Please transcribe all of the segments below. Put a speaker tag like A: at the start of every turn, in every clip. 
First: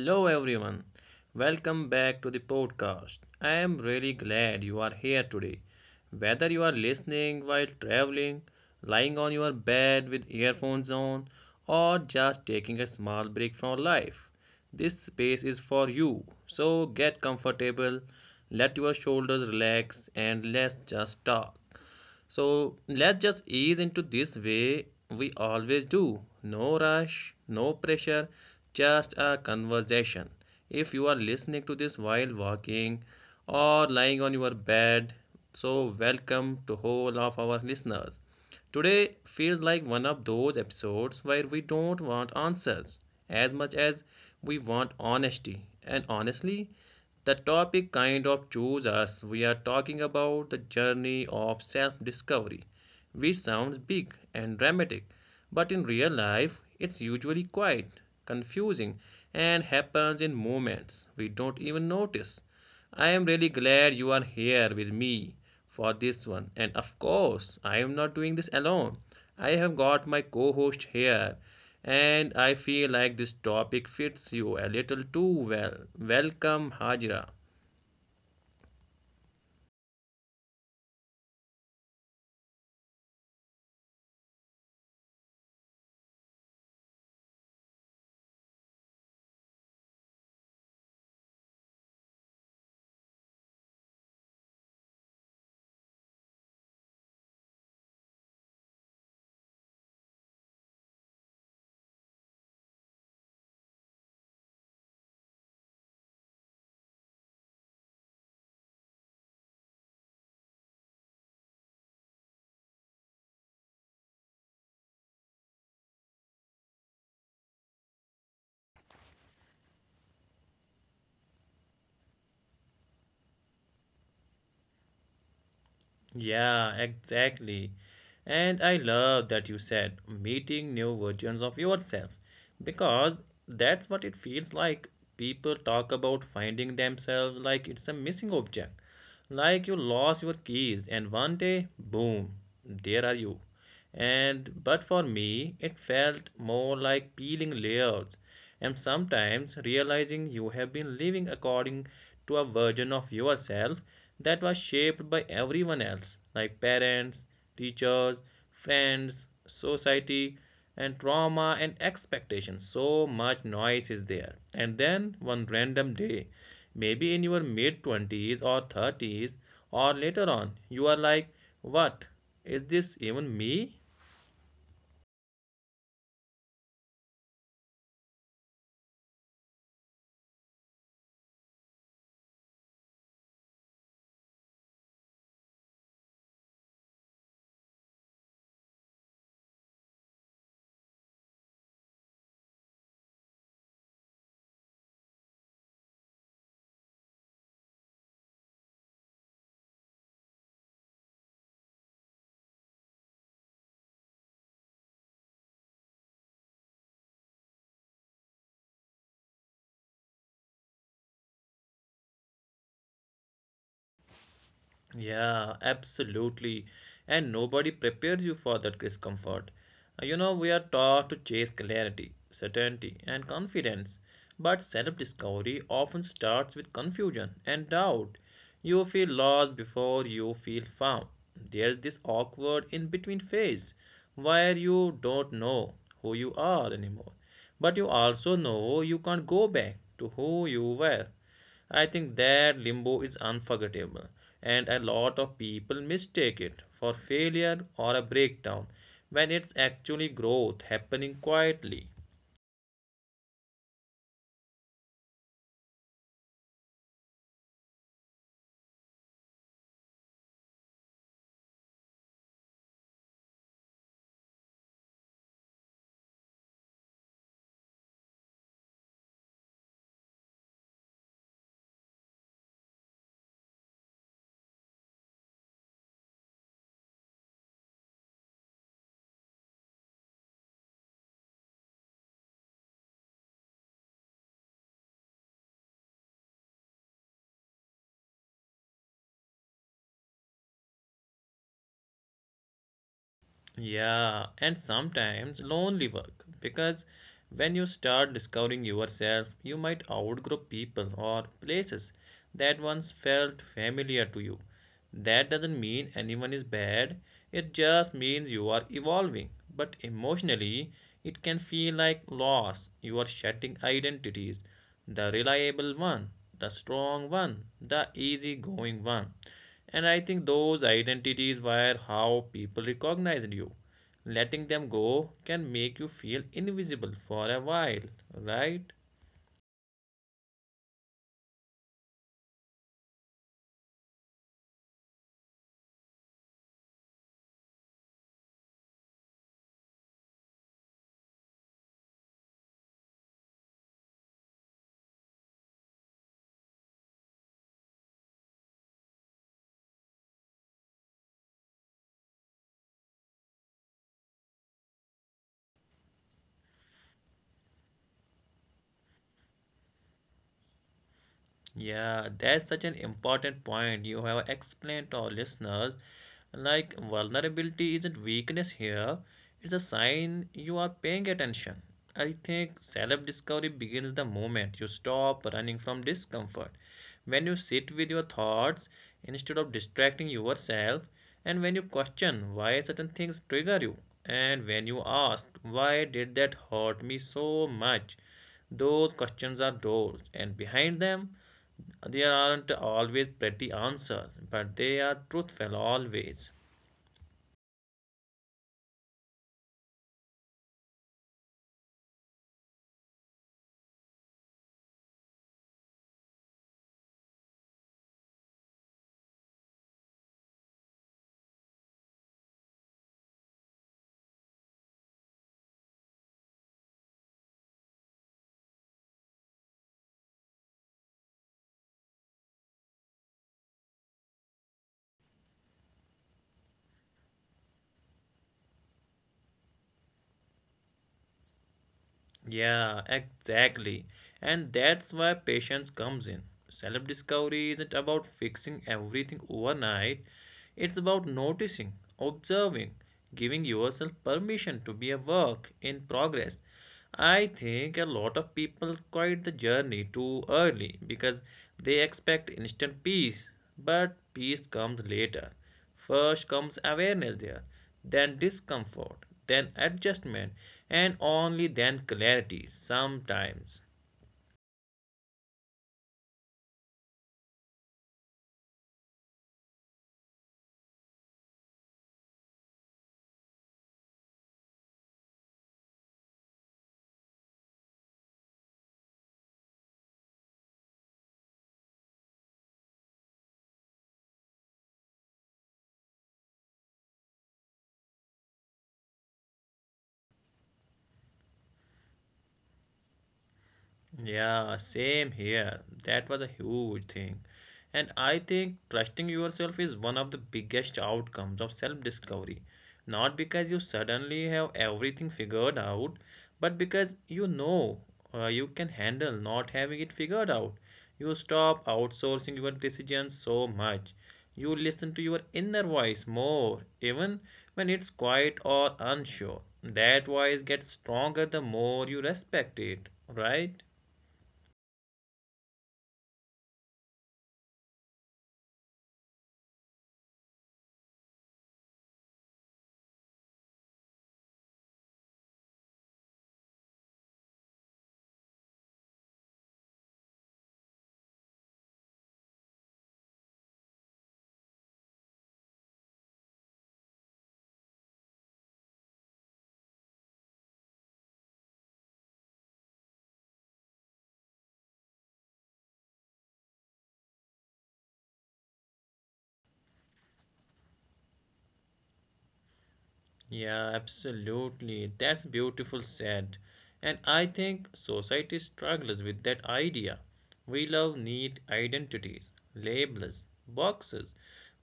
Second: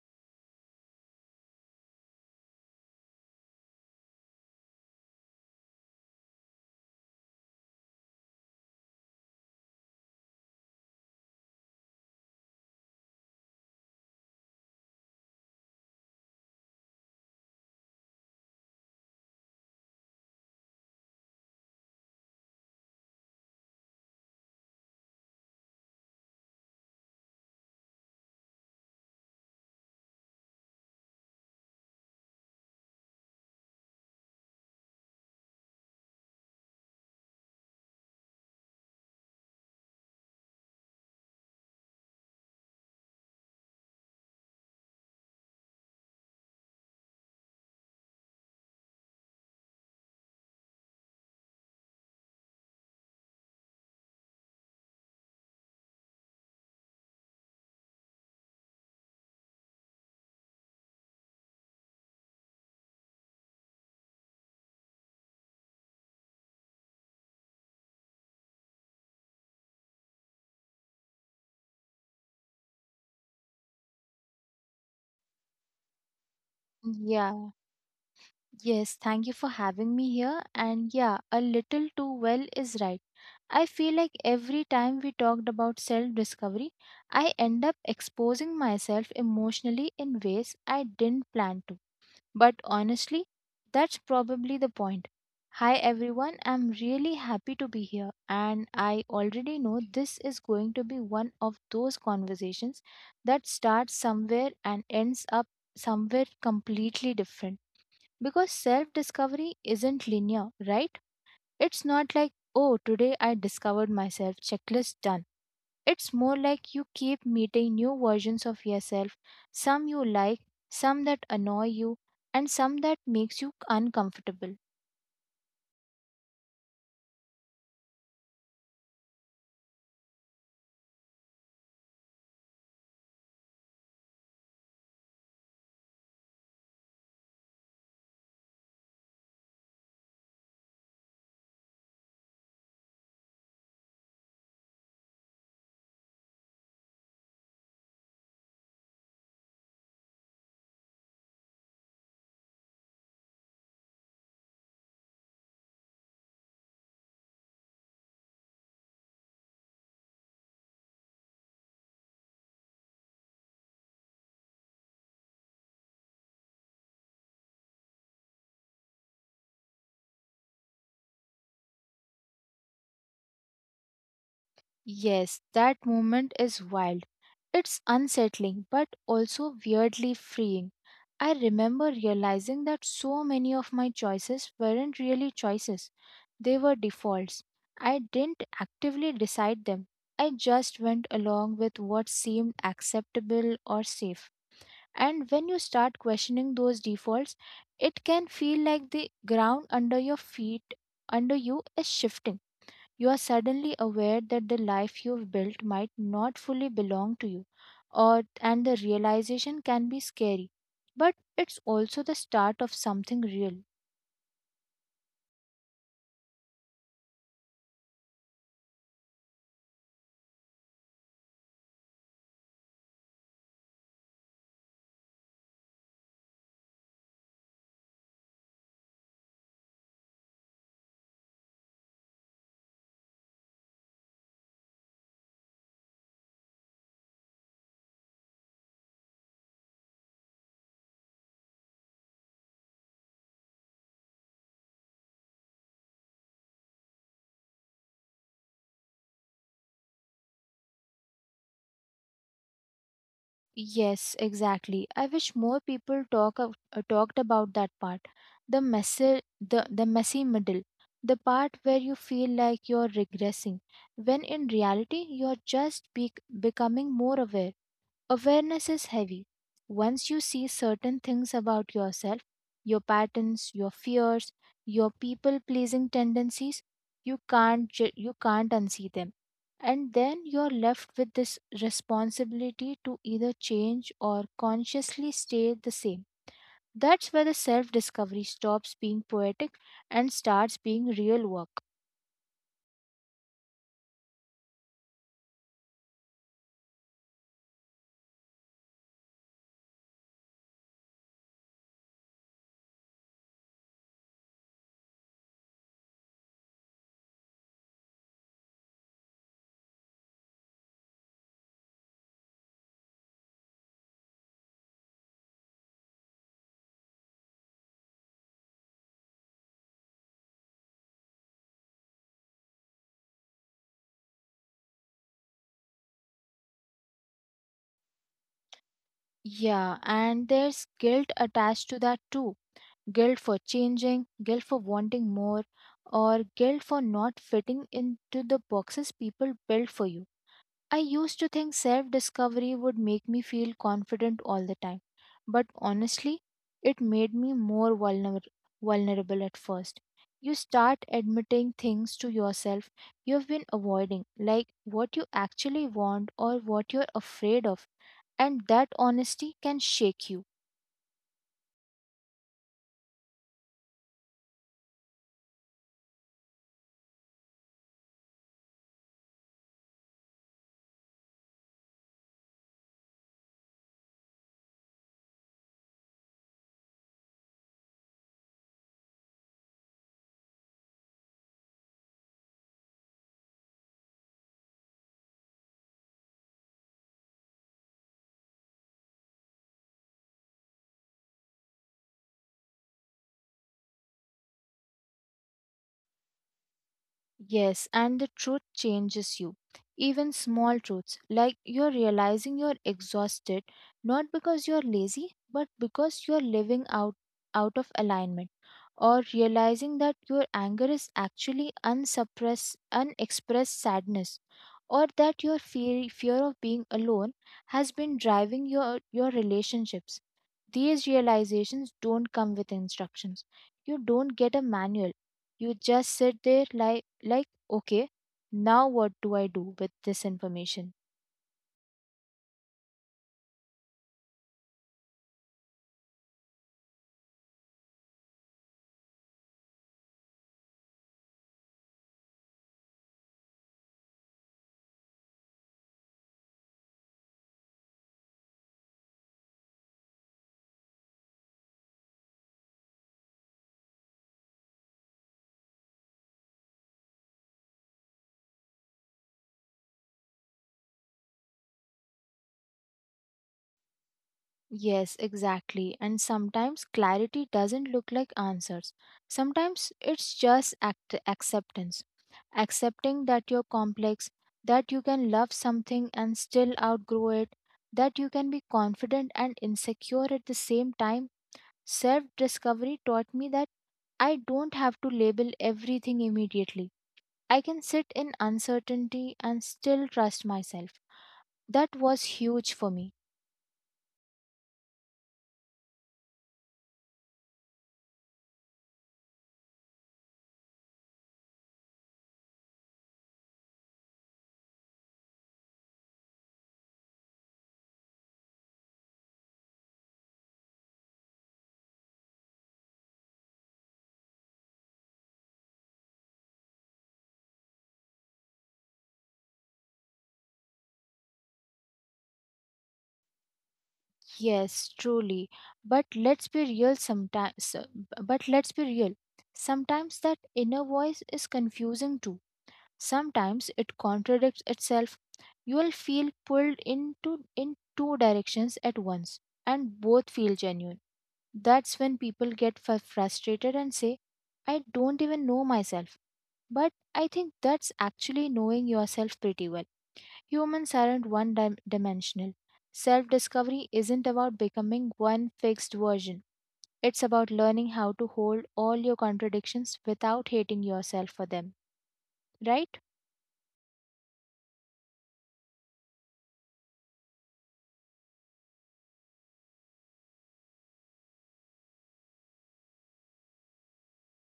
A: hello everyone. Welcome back to the podcast. I am really glad you are here today. Whether you are listening while traveling, lying on your bed with earphones on, or just taking a small break from life, this space is for you. So get comfortable, let your shoulders relax, and let's just talk. So let's just ease into this way we always do. No rush, no pressure, just a conversation. If you are listening to this while walking or lying on your bed, so welcome to all of our listeners. Today feels like one of those episodes where we don't want answers as much as we want honesty. And honestly, the topic kind of chooses us. We are talking about the journey of self discovery, which sounds big and dramatic, but in real life, it's usually quiet, confusing, and happens in moments we don't even notice. I am really glad you are here with me for this one. And of course, I am not doing this alone. I have got my co host here, and I feel like this topic fits you a little too well. Welcome, Hajra.
B: Yeah, yes, thank you for having me here. And yeah, a little too well is right. I feel like every time we talked about self discovery, I end up exposing myself emotionally in ways I didn't plan to. But honestly, that's probably the point. Hi everyone, I'm really happy to be here, and I already know this is going to be one of those conversations that starts somewhere and ends up somewhere completely different because self discovery isn't linear, right? It's not like, oh, today I discovered myself, checklist done. It's more like you keep meeting new versions of yourself, some you like, some that annoy you, and some that makes you uncomfortable.
A: Yeah, exactly. And I love that you said meeting new versions of yourself because that's what it feels like. People talk about finding themselves like it's a missing object, like you lost your keys and one day, boom, there are you. And but for me, it felt more like peeling layers and sometimes realizing you have been living according to a version of yourself that was shaped by everyone else, like parents, teachers, friends, society, and trauma and expectations. So much noise is there. And then one random day, maybe in your mid 20s or 30s, or later on, you are like, "What? Is this even me?"
B: Yes, that moment is wild. It's unsettling but also weirdly freeing. I remember realizing that so many of my choices weren't really choices, they were defaults. I didn't actively decide them, I just went along with what seemed acceptable or safe. And when you start questioning those defaults, it can feel like the ground under your feet under you is shifting. You are suddenly aware that the life you've built might not fully belong to you, or and the realization can be scary, but it's also the start of something real.
A: Yeah, absolutely. And nobody prepares you for that discomfort. You know, we are taught to chase clarity, certainty, and confidence. But self discovery often starts with confusion and doubt. You feel lost before you feel found. There's this awkward in between phase where you don't know who you are anymore. But you also know you can't go back to who you were. I think that limbo is unforgettable, and a lot of people mistake it for failure or a breakdown when it's actually growth happening quietly.
B: Yes, exactly. I wish more people talked about that part, the messy, the messy middle, the part where you feel like you're regressing when in reality you're just becoming more aware. Awareness is heavy. Once you see certain things about yourself, your patterns, your fears, your people pleasing tendencies, you can't you can't unsee them. And then you're left with this responsibility to either change or consciously stay the same. That's where the self discovery stops being poetic and starts being real work.
A: Yeah, and sometimes lonely work because when you start discovering yourself, you might outgrow people or places that once felt familiar to you. That doesn't mean anyone is bad, it just means you are evolving. But emotionally, it can feel like loss, you are shedding identities the reliable one, the strong one, the easygoing one. And I think those identities were how people recognized you. Letting them go can make you feel invisible for a while, right?
B: Yeah, and there's guilt attached to that too, guilt for changing, guilt for wanting more, or guilt for not fitting into the boxes people built for you. I used to think self discovery would make me feel confident all the time, but honestly, it made me more vulnerable at first. You start admitting things to yourself you have been avoiding, like what you actually want or what you're afraid of, and that honesty can shake you.
A: Yeah, that's such an important point you have explained to our listeners. Like, vulnerability isn't weakness here, it's a sign you are paying attention. I think self discovery begins the moment you stop running from discomfort. When you sit with your thoughts instead of distracting yourself, and when you question why certain things trigger you, and when you ask, why did that hurt me so much? Those questions are doors, and behind them, there aren't always pretty answers, but they are truthful always.
B: Yes, and the truth changes you. Even small truths, like you're realizing you're exhausted, not because you're lazy, but because you're living out of alignment, or realizing that your anger is actually unexpressed sadness, or that your fear of being alone has been driving your relationships. These realizations don't come with instructions. You don't get a manual. You just sit there like, okay, now what do I do with this information?
A: Yeah, exactly. And that's why patience comes in. Self discovery isn't about fixing everything overnight, it's about noticing, observing, giving yourself permission to be a work in progress. I think a lot of people quit the journey too early because they expect instant peace, but peace comes later. First comes awareness there, then discomfort, then adjustment, and only then clarity sometimes.
B: Yes, exactly. And sometimes clarity doesn't look like answers. Sometimes it's just acceptance. Accepting that you're complex, that you can love something and still outgrow it, that you can be confident and insecure at the same time. Self discovery taught me that I don't have to label everything immediately. I can sit in uncertainty and still trust myself. That was huge for me.
A: Yeah, same here. That was a huge thing. And I think trusting yourself is one of the biggest outcomes of self discovery. Not because you suddenly have everything figured out, but because you know you can handle not having it figured out. You stop outsourcing your decisions so much. You listen to your inner voice more, even when it's quiet or unsure. That voice gets stronger the more you respect it, right?
B: Yes, truly. But let's be real sometimes. But let's be real. Sometimes that inner voice is confusing too. Sometimes it contradicts itself. You will feel pulled into in two directions at once and both feel genuine. That's when people get frustrated and say, I don't even know myself. But I think that's actually knowing yourself pretty well. Humans aren't one dimensional. Self discovery isn't about becoming one fixed version, it's about learning how to hold all your contradictions without hating yourself for them, right?
A: Yeah, absolutely. That's beautiful said. And I think society struggles with that idea. We love neat identities, labels, boxes.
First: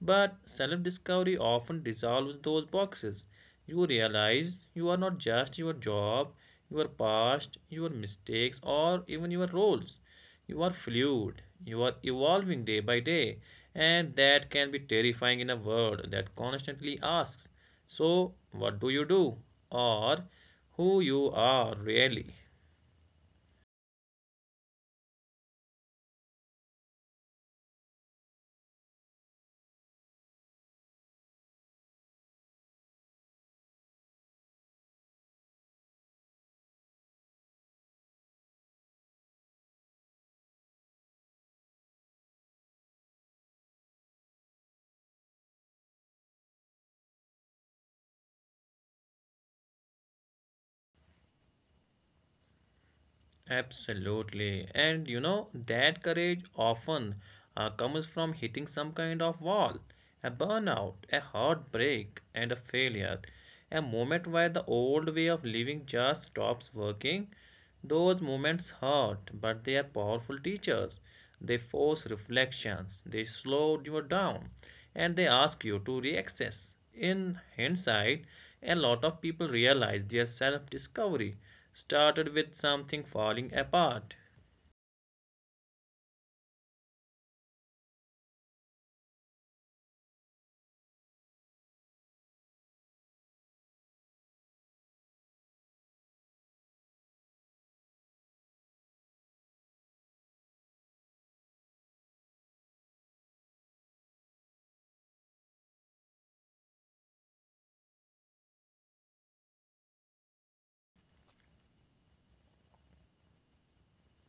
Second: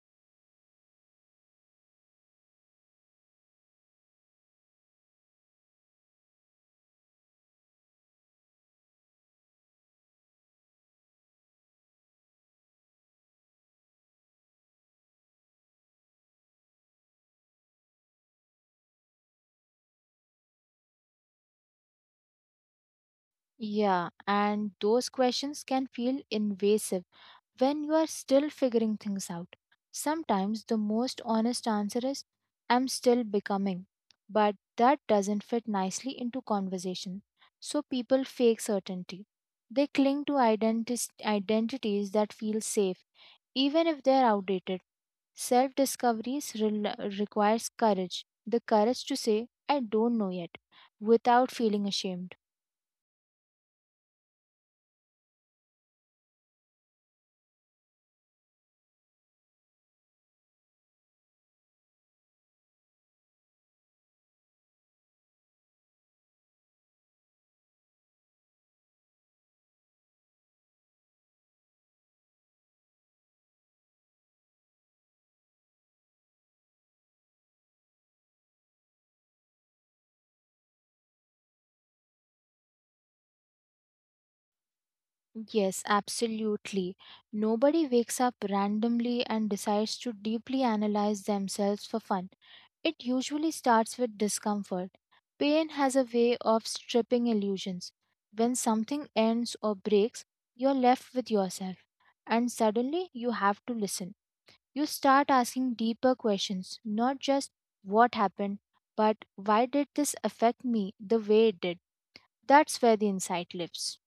A: But self discovery often dissolves those boxes. You realize you are not just your job, your past, your mistakes, or even your roles. You are fluid, you are evolving day by day, and that can be terrifying in a world that constantly asks, "So, what do you do?" or "Who you are really?"
B: Yeah, and those questions can feel invasive when you are still figuring things out. Sometimes the most honest answer is, I'm still becoming. But that doesn't fit nicely into conversation. So people fake certainty. They cling to identities that feel safe, even if they're outdated. Self discovery requires courage, the courage to say, I don't know yet, without feeling ashamed.
A: Absolutely. And you know, that courage often comes from hitting some kind of wall, a burnout, a heartbreak, and a failure. A moment where the old way of living just stops working. Those moments hurt, but they are powerful teachers. They force reflections, they slow you down, and they ask you to reaccess. In hindsight, a lot of people realize their self discovery started with something falling apart.
B: Yes, absolutely. Nobody wakes up randomly and decides to deeply analyze themselves for fun. It usually starts with discomfort. Pain has a way of stripping illusions. When something ends or breaks, you're left with yourself. And suddenly you have to listen. You start asking deeper questions, not just what happened, but why did this affect me the way it did? That's where the insight lives.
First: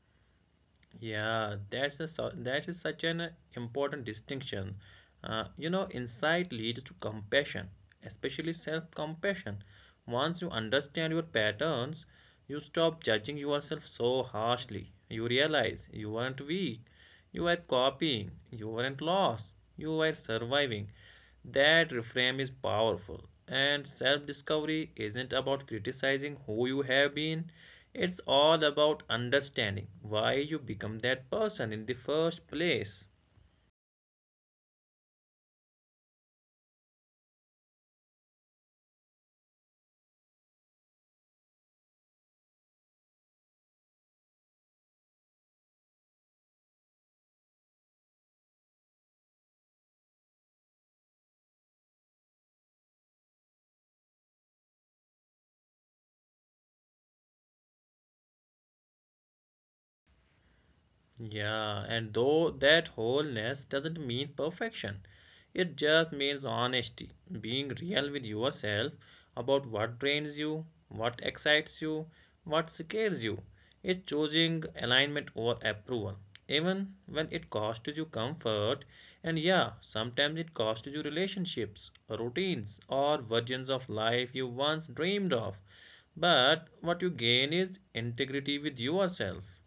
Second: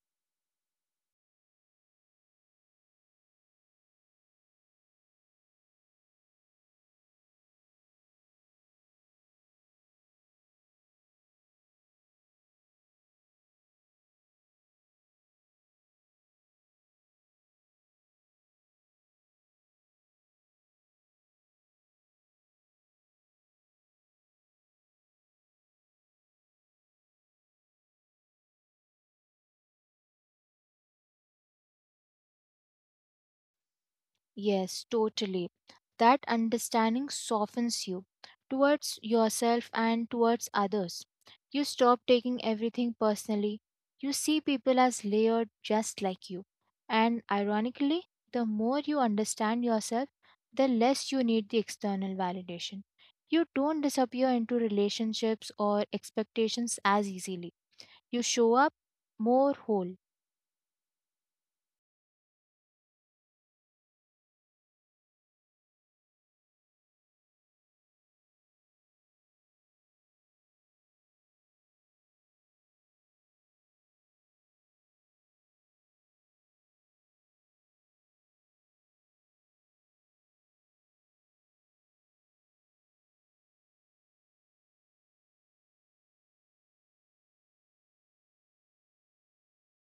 A: Yeah, that is such an important distinction. You know, insight leads to compassion, especially self compassion. Once you understand your patterns, you stop judging yourself so harshly. You realize you weren't weak, you were copying. You weren't lost, you were surviving. That reframe is powerful, and self discovery isn't about criticizing who you have been, it's all about understanding why you become that person in the first place.
B: Yes, totally. That understanding softens you towards yourself and towards others. You stop taking everything personally. You see people as layered just like you. And ironically, the more you understand yourself, the less you need the external validation. You don't disappear into relationships or expectations as easily. You show up more whole.
A: Yeah, and though that wholeness doesn't mean perfection, it just means honesty, being real with yourself about what drains you, what excites you, what scares you. It's choosing alignment over approval, even when it costs you comfort. And yeah, sometimes it costs you relationships, routines, or versions of life you once dreamed of. But what you gain is integrity with yourself.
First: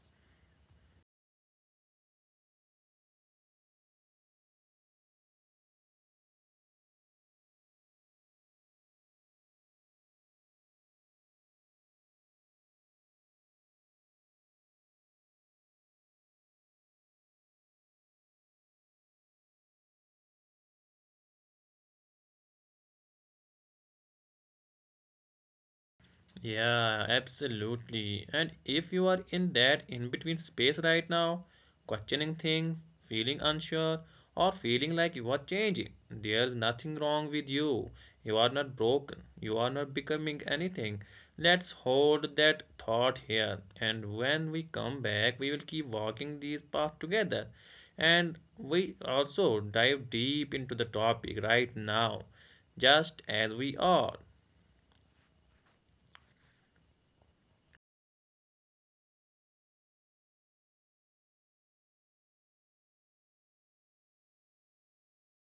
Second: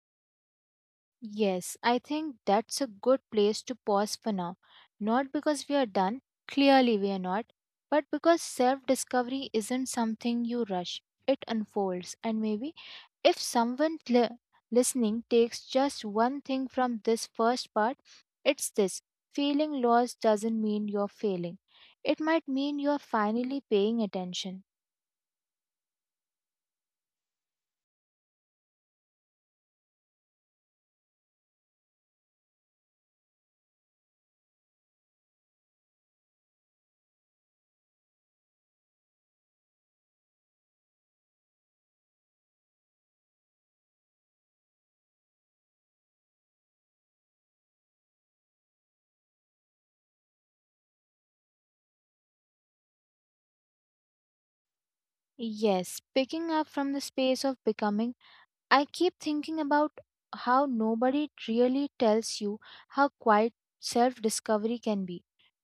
B: Yes, I think that's a good place to pause for now. Not because we are done, clearly we are not, but because self discovery isn't something you rush. It unfolds, and maybe if someone listening takes just one thing from this first part, it's this: feeling lost doesn't mean you're failing. It might mean you're finally paying attention.
A: Yeah, absolutely. And if you are in that in between space right now, questioning things, feeling unsure, or feeling like you are changing, there's nothing wrong with you. You are not broken. You are not becoming anything. Let's hold that thought here. And when we come back, we will keep walking these paths together. And we also dive deep into the topic right now just as we are.
B: Yes, picking up from the space of becoming, I keep thinking about how nobody really tells you how quiet self discovery can be.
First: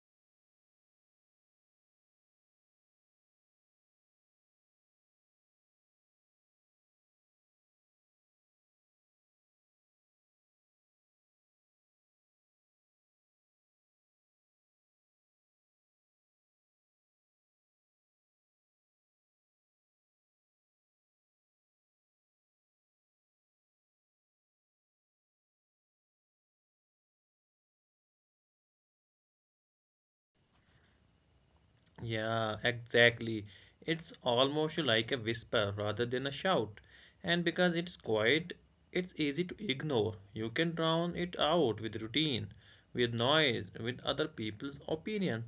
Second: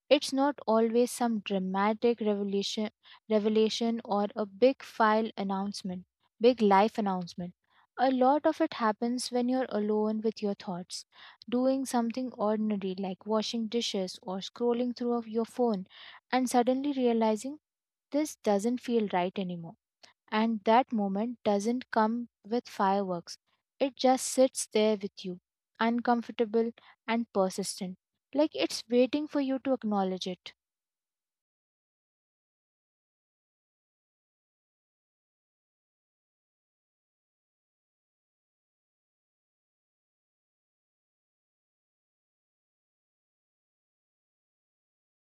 B: It's not always some dramatic revelation or a big life announcement. A lot of it happens when you're alone with your thoughts, doing something ordinary like washing dishes or scrolling through of your phone and suddenly realizing this doesn't feel right anymore. And that moment doesn't come with fireworks. It just sits there with you, uncomfortable and persistent, like it's waiting for you to acknowledge it.
A: Yeah, exactly. It's almost like a whisper rather than a shout. And because it's quiet, it's easy to ignore. You can drown it out with routine, with noise, with other people's opinion.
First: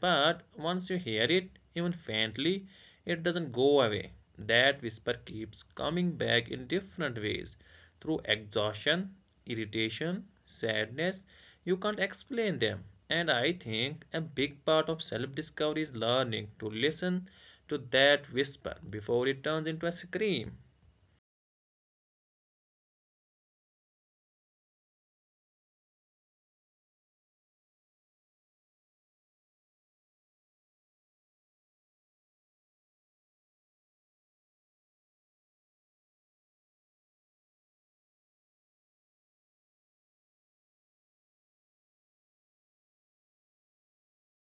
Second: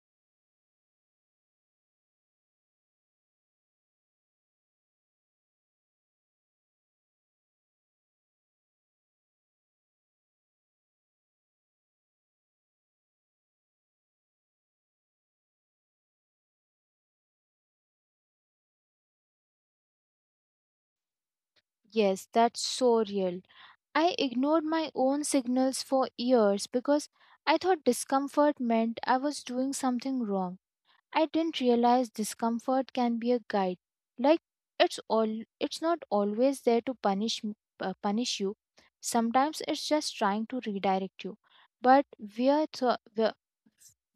A: But once you hear it, even faintly, it doesn't go away. That whisper keeps coming back in different ways through exhaustion, irritation, sadness, you can't explain them. And I think a big part of self discovery is learning to listen to that whisper before it turns into a scream.
B: Yes, that's so real. I ignored my own signals for years because I thought discomfort meant I was doing something wrong. I didn't realize discomfort can be a guide. Like it's not always there to punish you. Sometimes it's just trying to redirect you. But we are th-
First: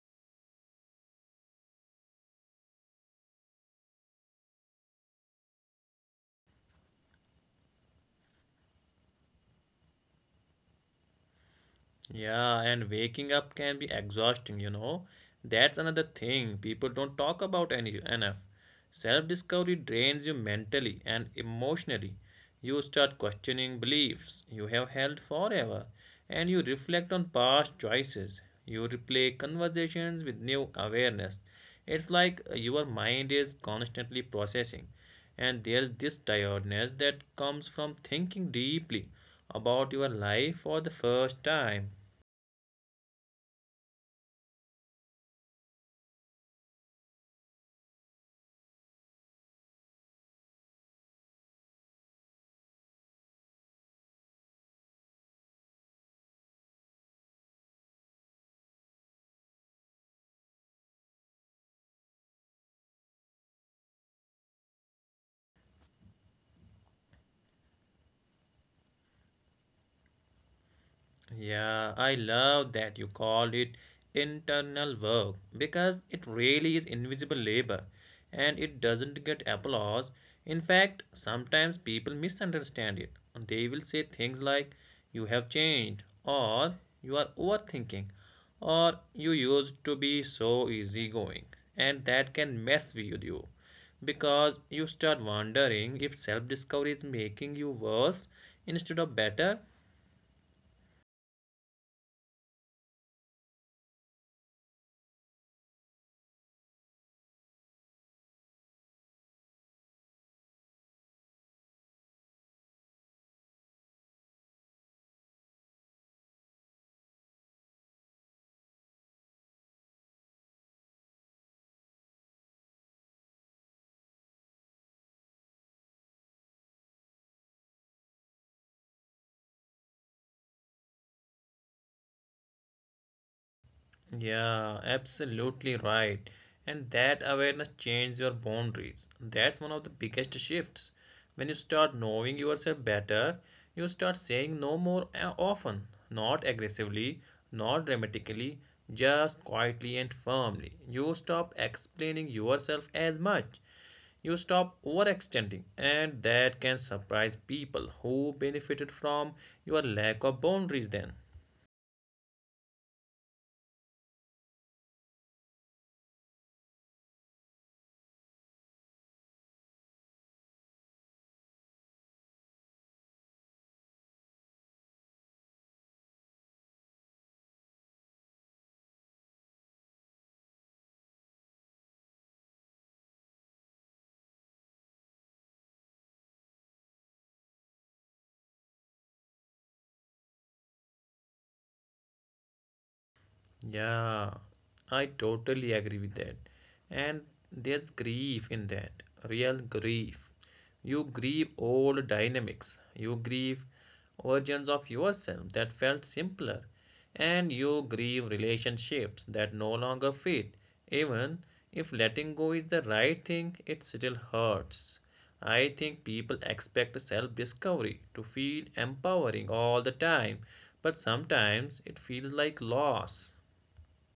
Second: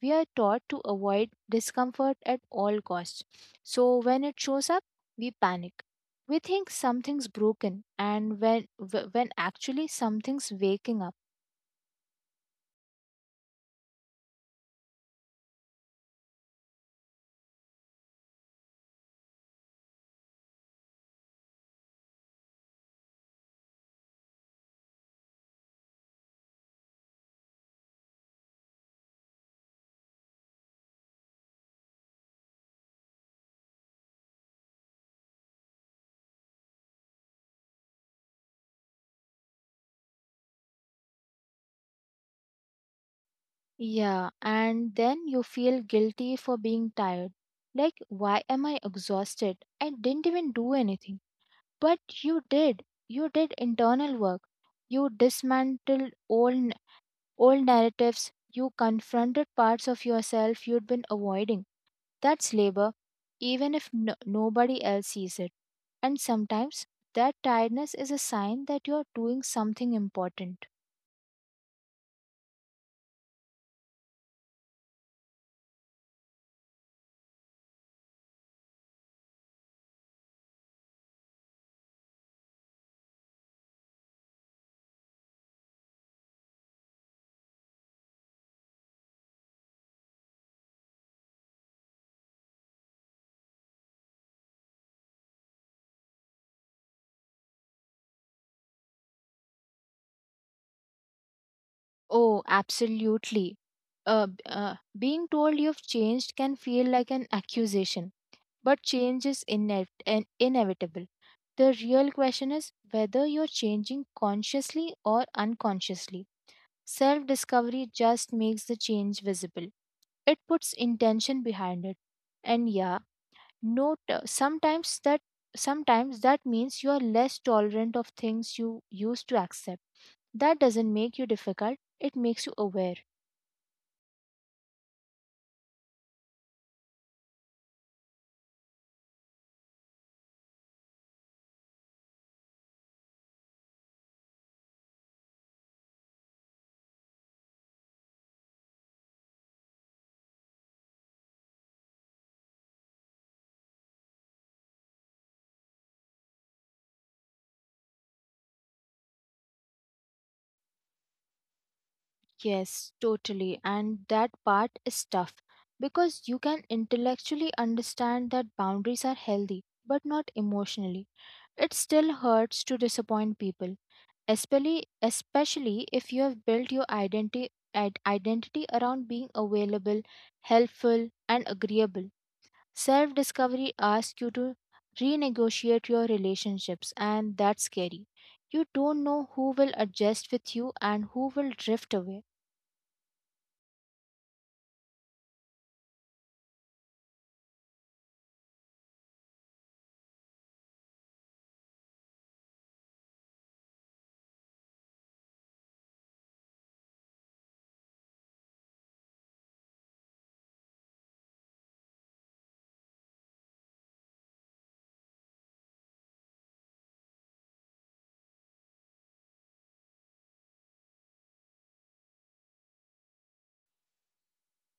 B: we are taught to avoid discomfort at all costs. So when it shows up, we panic. We think something's broken and when actually something's waking up.
A: Yeah, and waking up can be exhausting, you know. That's another thing people don't talk about any enough. Self-discovery drains you mentally and emotionally. You start questioning beliefs you have held forever, and you reflect on past choices. You replay conversations with new awareness. It's like your mind is constantly processing, and there's this tiredness that comes from thinking deeply about your life for the first time.
B: Yeah, and then you feel guilty for being tired. Like, why am I exhausted? I didn't even do anything. But you did. You did internal work. You dismantled old narratives. You confronted parts of yourself you'd been avoiding. That's labor, even if nobody else sees it. And sometimes that tiredness is a sign that you're doing something important.
A: Yeah, I love that you called it internal work because it really is invisible labor and it doesn't get applause. In fact, sometimes people misunderstand it. They will say things like, "You have changed," or "You are overthinking," or "You used to be so easygoing," and that can mess with you because you start wondering if self discovery is making you worse instead of better.
B: Oh, absolutely. Being told you've changed can feel like an accusation, but change is inev- and inevitable. The real question is whether you're changing consciously or unconsciously. Self discovery just makes the change visible, it puts intention behind it. And yeah, note sometimes that means you're less tolerant of things you used to accept. That doesn't make you difficult, it makes you aware.
A: Yeah, absolutely right. And that awareness changes your boundaries. That's one of the biggest shifts. When you start knowing yourself better, you start saying no more often, not aggressively, not dramatically, just quietly and firmly. You stop explaining yourself as much. You stop overextending, and that can surprise people who benefited from your lack of boundaries then.
B: Yes, totally. And that part is tough because you can intellectually understand that boundaries are healthy, but not emotionally. It still hurts to disappoint people, especially if you have built your identity around being available, helpful, and agreeable. Self-discovery asks you to renegotiate your relationships, and that's scary. You don't know who will adjust with you and who will drift away.
A: Yeah, I totally agree with that. And there's grief in that, real grief. You grieve old dynamics, you grieve versions of yourself that felt simpler, and you grieve relationships that no longer fit. Even if letting go is the right thing, it still hurts. I think people expect self discovery to feel empowering all the time, but sometimes it feels like loss.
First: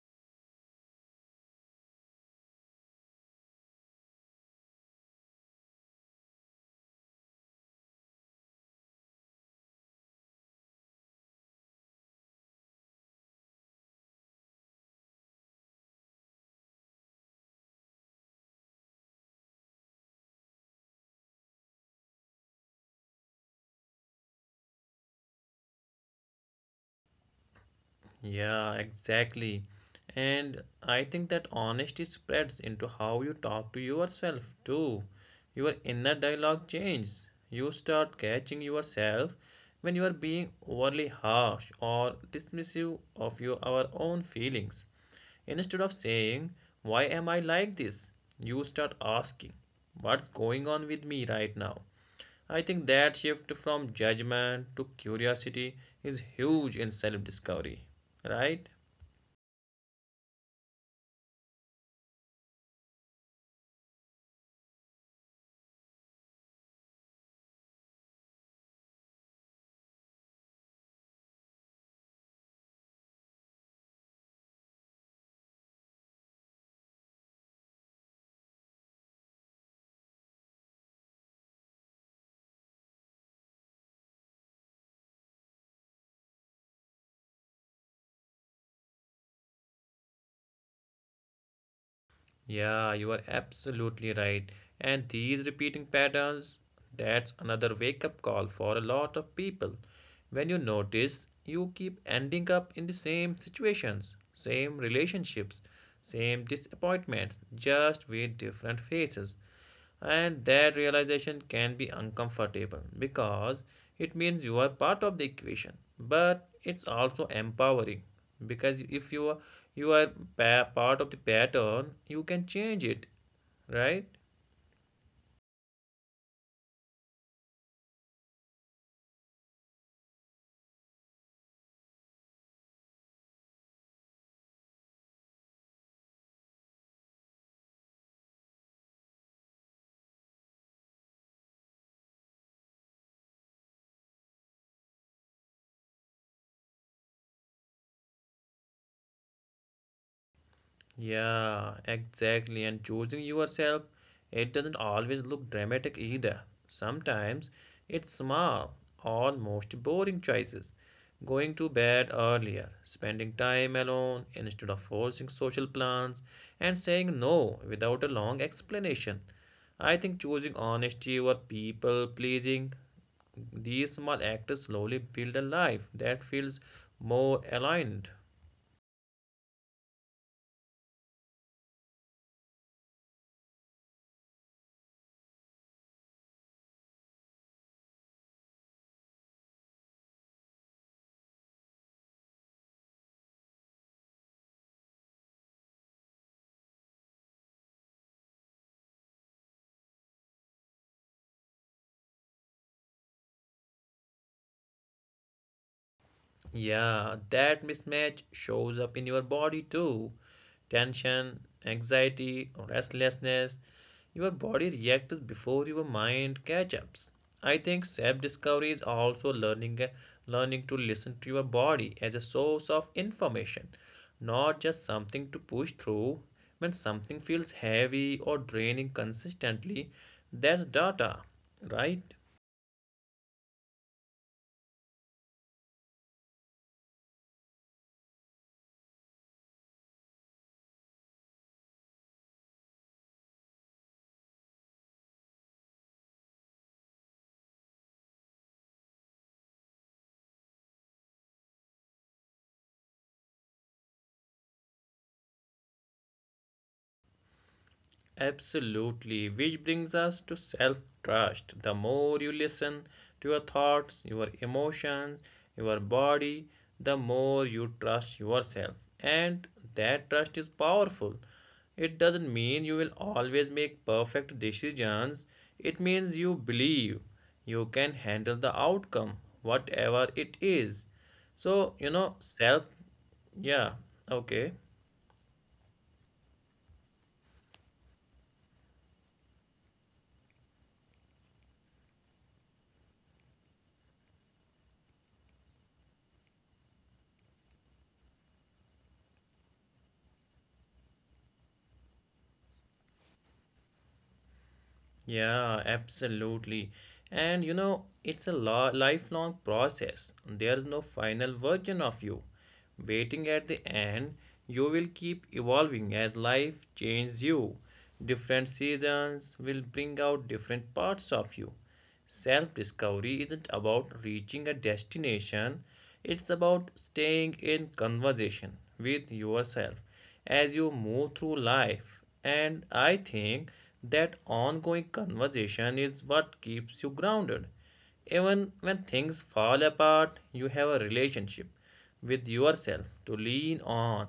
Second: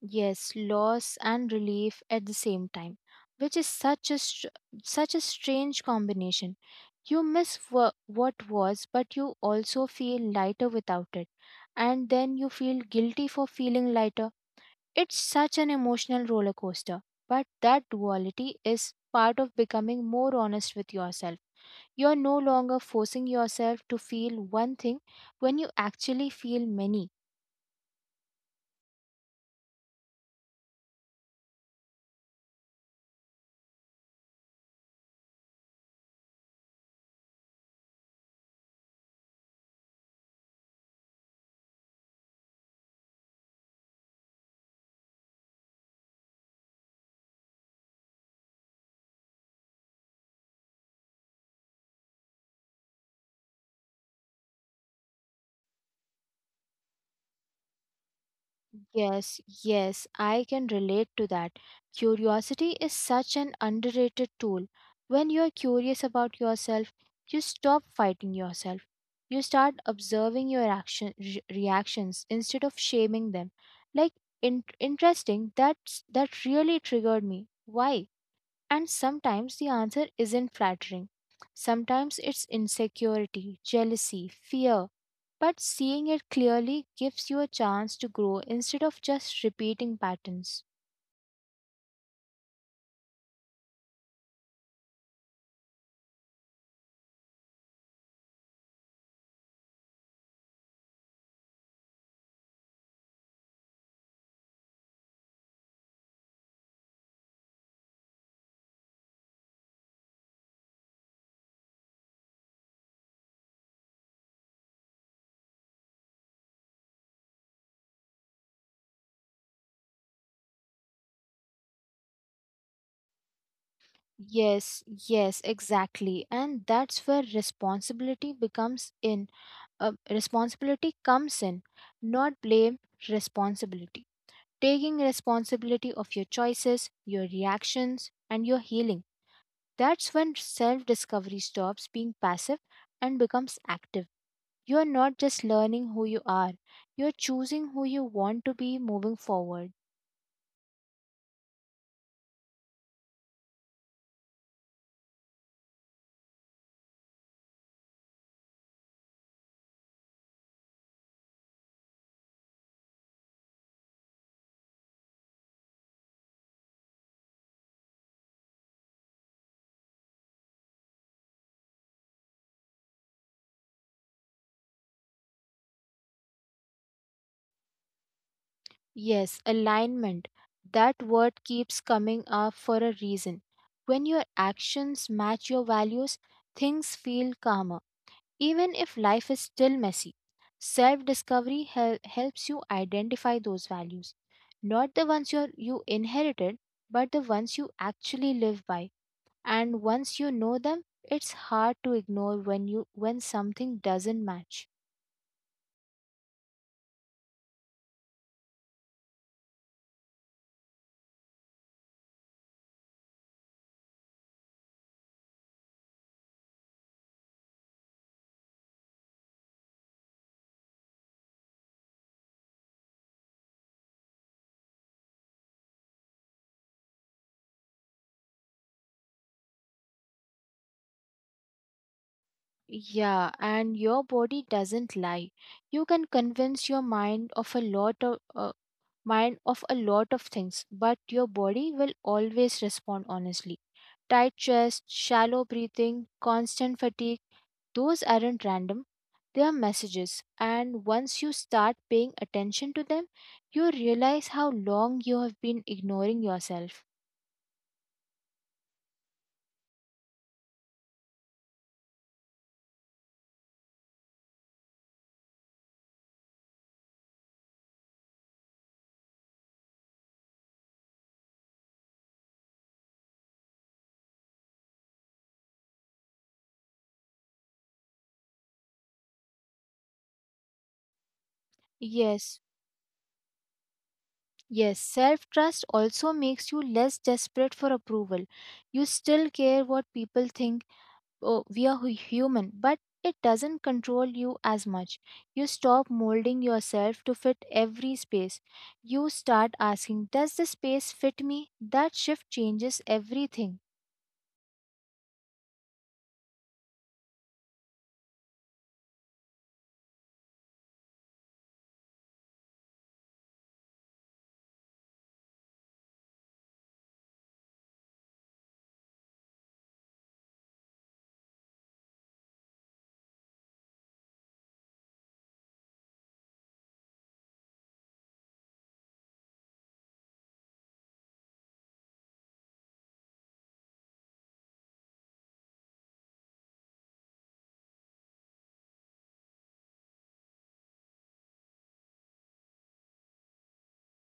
B: Yes, loss and relief at the same time, which is such a such a strange combination. You miss what was, but you also feel lighter without it, and then you feel guilty for feeling lighter. It's such an emotional roller coaster, but that duality is part of becoming more honest with yourself. You're no longer forcing yourself to feel one thing when you actually feel many.
A: Yeah, exactly. And I think that honesty spreads into how you talk to yourself too. Your inner dialogue changes. You start catching yourself when you are being overly harsh or dismissive of your our own feelings. Instead of saying, "Why am I like this?" you start asking, "What's going on with me right now?" I think that shift from judgment to curiosity is huge in self discovery, right?
B: Yes, yes, I can relate to that. Curiosity is such an underrated tool. When you are curious about yourself, you stop fighting yourself. You start observing your reactions instead of shaming them. Like, interesting, that's that really triggered me. Why? And sometimes the answer isn't flattering. Sometimes it's insecurity, jealousy, fear, but seeing it clearly gives you a chance to grow instead of just repeating patterns.
A: Yeah, you are absolutely right. And these repeating patterns, that's another wake up call for a lot of people. When you notice, you keep ending up in the same situations, same relationships, same disappointments, just with different faces. And that realization can be uncomfortable because it means you are part of the equation. But it's also empowering because if you are you are part of the pattern, you can change it, right?
B: Yes, yes, exactly. And that's where responsibility becomes in. Responsibility comes in, not blame, responsibility. Taking responsibility of your choices, your reactions, and your healing. That's when self discovery stops being passive and becomes active. You're not just learning who you are, you're choosing who you want to be moving forward.
A: Yeah, exactly. And choosing yourself, it doesn't always look dramatic either. Sometimes it's small, almost boring choices. Going to bed earlier, spending time alone instead of forcing social plans, and saying no without a long explanation. I think choosing honesty over people pleasing, these small acts slowly build a life that feels more aligned.
B: Yes, alignment. That word keeps coming up for a reason. When your actions match your values, things feel calmer, even if life is still messy. Self discovery helps you identify those values, not the ones you inherited, but the ones you actually live by. And once you know them, it's hard to ignore when something doesn't match.
A: Yeah, that mismatch shows up in your body too. Tension, anxiety, restlessness. Your body reacts before your mind catch ups. I think self-discovery is also learning learning to listen to your body as a source of information, not just something to push through. When something feels heavy or draining consistently, that's data, right?
B: Yeah, and your body doesn't lie. You can convince your mind of a lot of things, but your body will always respond honestly. Tight chest, shallow breathing, constant fatigue, those aren't random. They are messages, and once you start paying attention to them, you realize how long you have been ignoring yourself.
A: Absolutely, which brings us to self trust. The more you listen to your thoughts, your emotions, your body, the more you trust yourself. And that trust is powerful. It doesn't mean you will always make perfect decisions, it means you believe you can handle the outcome, whatever it is. So, you know,
B: Yes,
A: self, yeah, okay.
B: Yes, self trust also makes you less desperate for approval. You still care what people think. Oh, we are human, but it doesn't control you as much. You stop molding yourself to fit every space. You start asking, does this space fit me? That shift changes everything.
A: Yeah, absolutely. And you know, lifelong process. There's no final version of you waiting at the end. You will keep evolving as life changes you. Different seasons will bring out different parts of you. Self discovery isn't about reaching a destination, it's about staying in conversation with yourself as you move through life. And I think that ongoing conversation is what keeps you grounded. Even when things fall apart, you have a relationship with yourself to lean on.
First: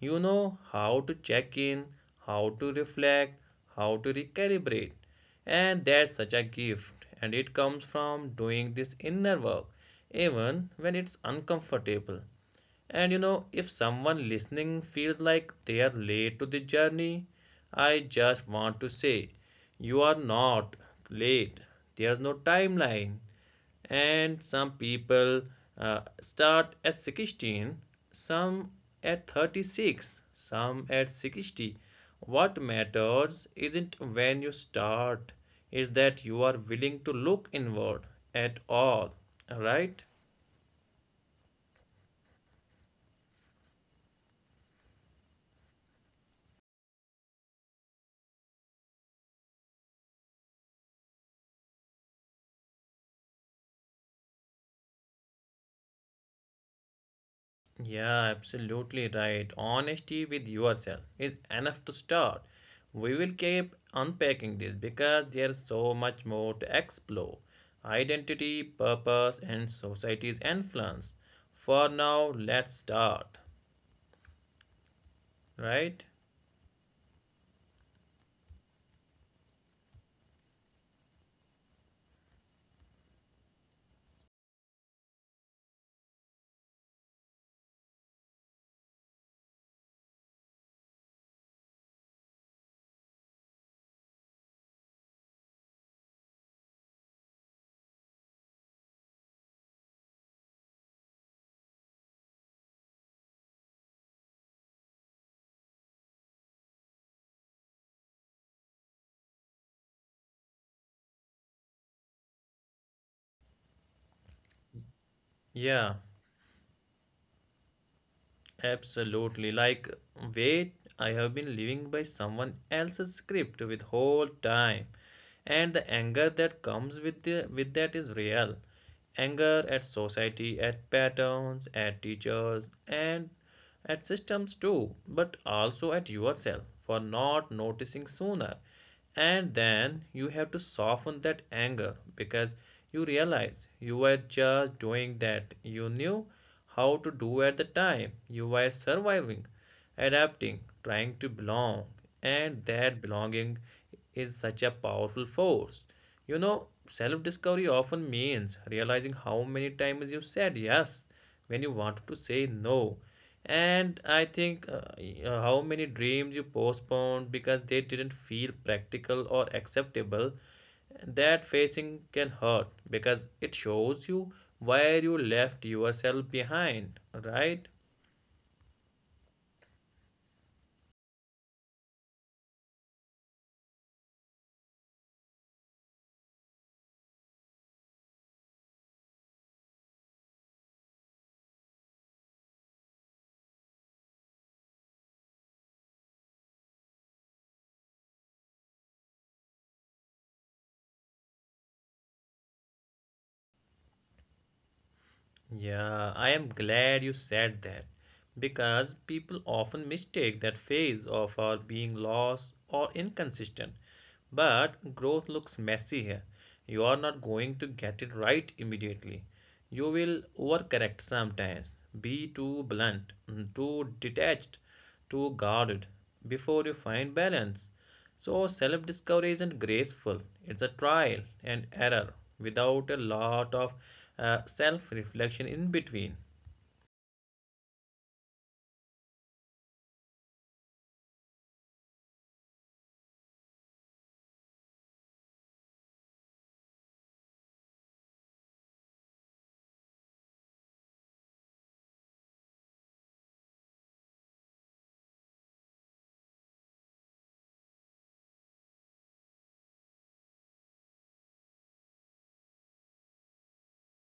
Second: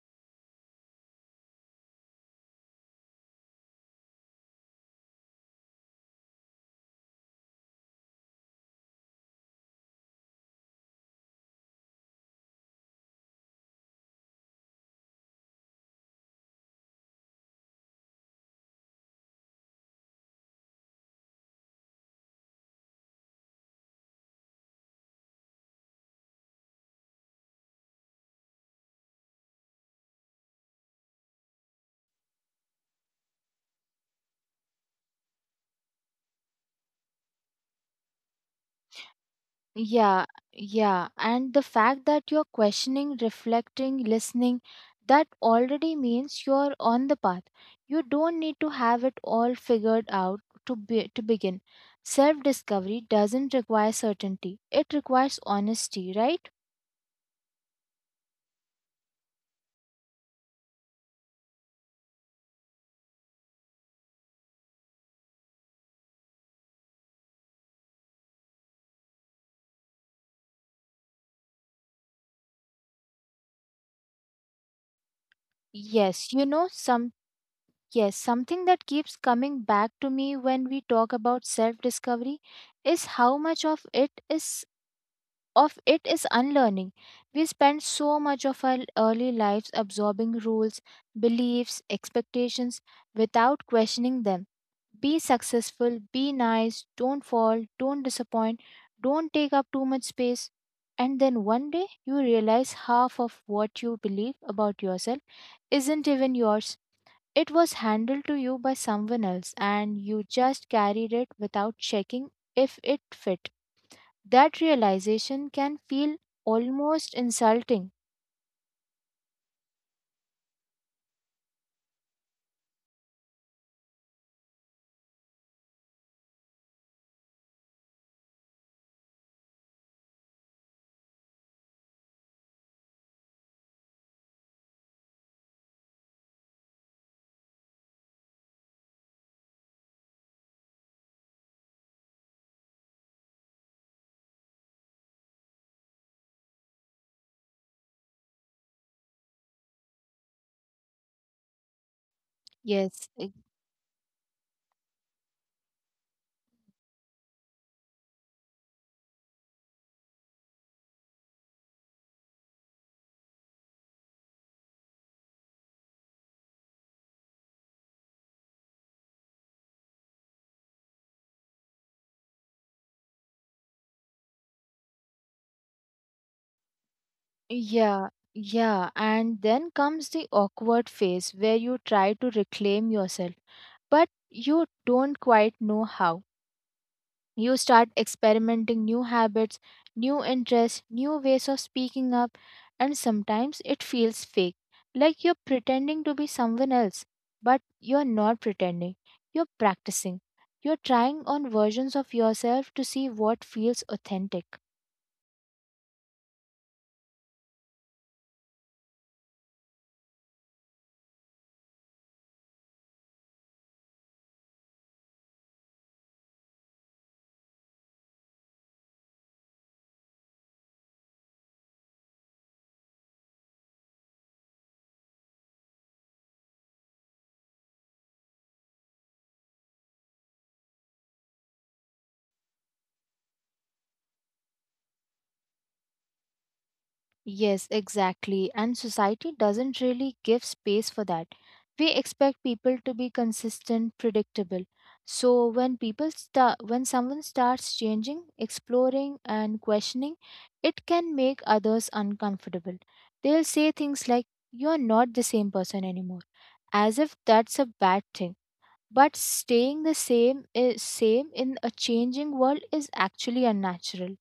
A: You know how to check in, how to reflect, how to recalibrate. And that's such a gift, and it comes from doing this inner work, even when it's uncomfortable. And you know, if someone listening feels like they are late to the journey, I just want to say, you are not late. There's no timeline. And some people start at 16, some at 36, some at 60. What matters isn't when you start, is that you are willing to look inward at all, right?
B: Yeah, yeah. And the fact that you're questioning, reflecting, listening, that already means you're on the path. You don't need to have it all figured out to begin. Self-discovery doesn't require certainty. It requires honesty, right?
A: Yeah, absolutely right. Honesty with yourself is enough to start. We will keep unpacking this because there's so much more to explore: identity, purpose, and society's influence. For now, let's start, right?
B: Yes, you know some yes, something that keeps coming back to me when we talk about self-discovery is how much of it is unlearning. We spend so much of our early lives absorbing rules, beliefs, expectations without questioning them. Be successful, be nice, don't fall, don't disappoint, don't take up too much space. And then one day you realize half of what you believe about yourself isn't even yours. It was handed to you by someone else, and you just carried it without checking if it fit. That realization can
A: Yeah,
B: feel almost insulting.
A: absolutely. Like, wait, I have been living by someone else's script with whole time. And the anger that comes with with that is real, anger at society, at patterns, at teachers and at systems too, but also at yourself for not noticing sooner. And then you have to soften that anger because you realize you were just doing that you knew how to do at the time. You were surviving, adapting, trying to belong. And that
B: Yes, e-
A: belonging is such a powerful force. You know, self discovery often means realizing how many times you said yes when you wanted to say no. And I think how many dreams you postponed because they didn't feel practical or acceptable. That facing can hurt because it shows you where you left yourself behind, right?
B: yeah, yeah. And then comes the awkward phase where you try to reclaim yourself, but you don't quite know how. You start experimenting new habits, new interests, new ways of speaking up, and sometimes it feels fake, like you're pretending to be someone else, but you're not pretending, you're practicing. You're trying on versions of yourself to see what feels authentic.
A: Yeah, I am glad you said that because people often mistake that phase of our being lost or inconsistent. But growth looks messy here. You are not going to get it right immediately. You will overcorrect sometimes, be too blunt, too detached, too guarded before you find balance. So, self discovery isn't graceful, it's a trial and error without a lot of self reflection in between.
B: Yes, exactly. And society doesn't really give space for that. We expect people to be consistent, predictable. So when someone starts changing, exploring, and questioning, it can make others uncomfortable. They'll say things like, you're not the same person anymore, as if that's a bad thing. But staying the same is same in a changing world is actually unnatural.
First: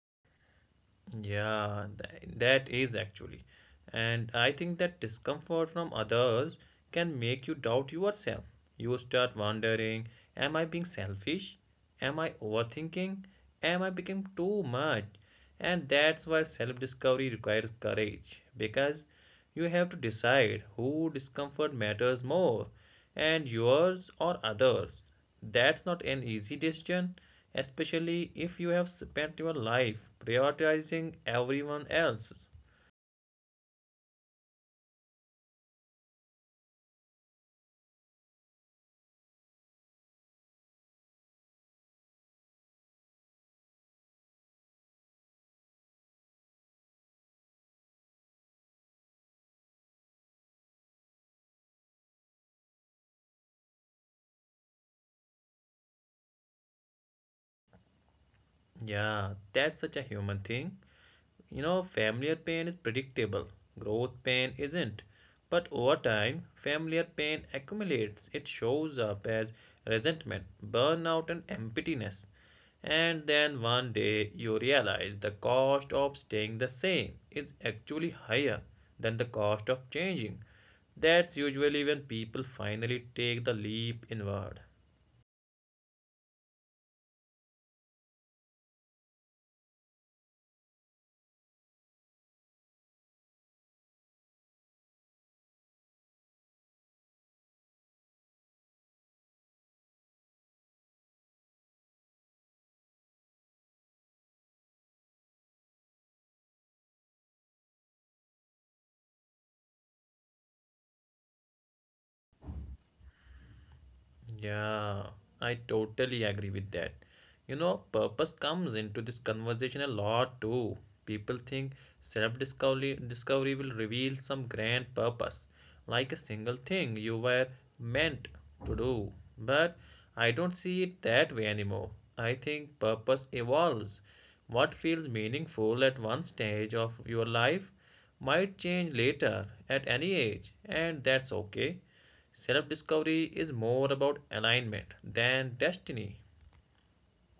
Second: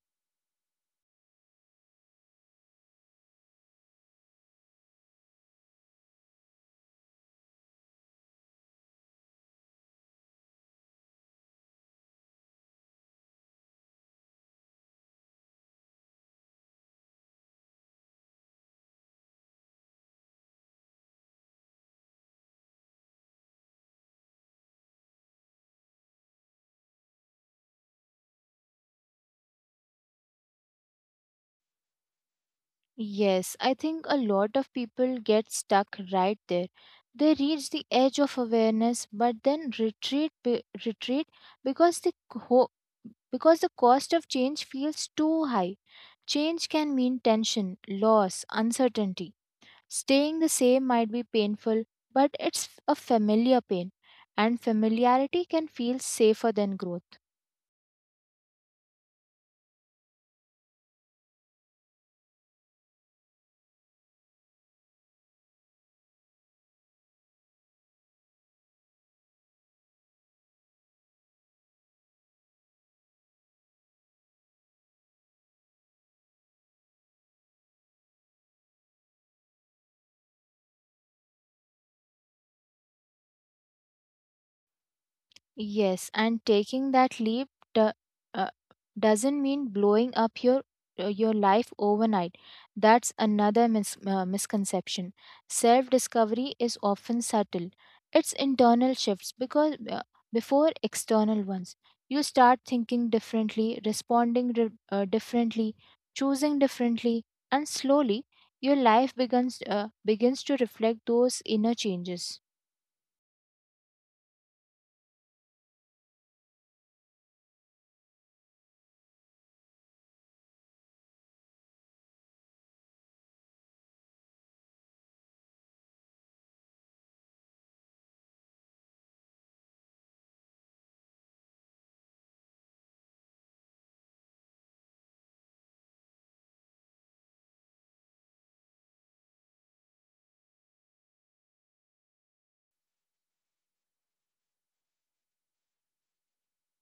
A: Yeah, that is actually. And I think that discomfort from others can make you doubt yourself. You start wondering, am I being selfish? Am I overthinking? Am I becoming too much? And that's why self discovery requires courage, because you have to decide who discomfort matters more, and yours or others. That's not an easy decision, especially if you have spent your life prioritizing everyone else.
B: Yes, I think a lot of people get stuck right there. They reach the edge of awareness but then retreat because because the cost of change feels too high. Change can mean tension, loss, uncertainty. Staying the same might be painful, but it's a familiar pain, and familiarity can feel safer than growth.
A: Yeah, that's such a human thing. You know, familiar pain is predictable, growth pain isn't. But over time, familiar pain accumulates. It shows up as resentment, burnout, and emptiness. And then one day you realize the cost of staying the same is actually higher than the cost of changing. That's usually when people finally take the leap inward.
B: Yes, and taking that leap do- uh, doesn't mean blowing up your life overnight. That's another misconception. Self discovery is often subtle. It's internal shifts because before external ones. You start thinking differently, responding differently, choosing differently, and slowly your life begins to reflect those inner changes.
A: Yeah, I totally agree with that. You know, purpose comes into this conversation a lot too. People think self-discovery discovery will reveal some grand purpose, like a single thing you were meant to do. But I don't see it that way anymore. I think purpose evolves. What feels meaningful at one stage of your life might change later at any age, and that's okay. Self discovery is more about alignment than destiny.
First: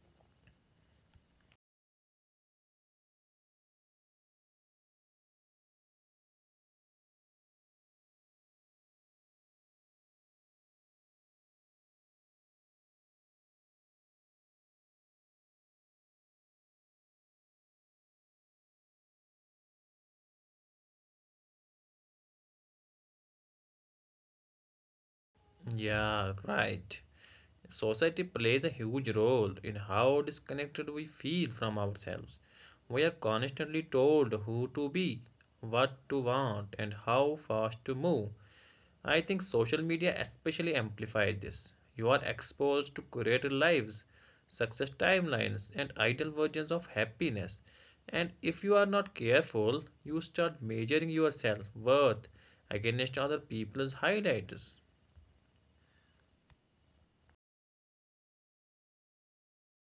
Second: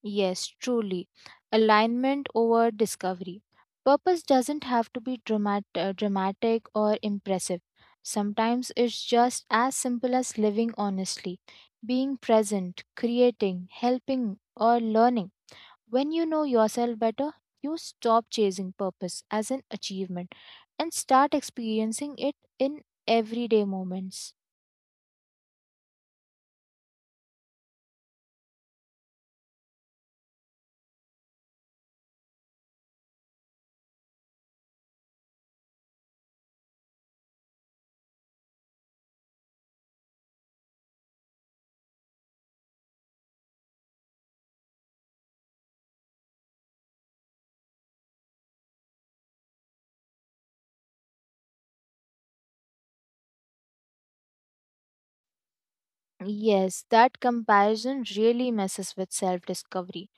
B: Yes, truly. Alignment over discovery. Purpose doesn't have to be dramatic or impressive. Sometimes it's just as simple as living honestly, being present, creating, helping, or learning. When you know yourself better, you stop chasing purpose as an achievement and start experiencing it in everyday moments.
A: Yeah, right. Society plays a huge role in how disconnected we feel from ourselves. We are constantly told who to be, what to want, and how fast to move. I think social media especially amplifies this. You are exposed to curated lives, success timelines, and ideal versions of happiness. And if you are not careful, you start measuring your self worth against other people's highlights.
B: Yes, that comparison really messes with self discovery.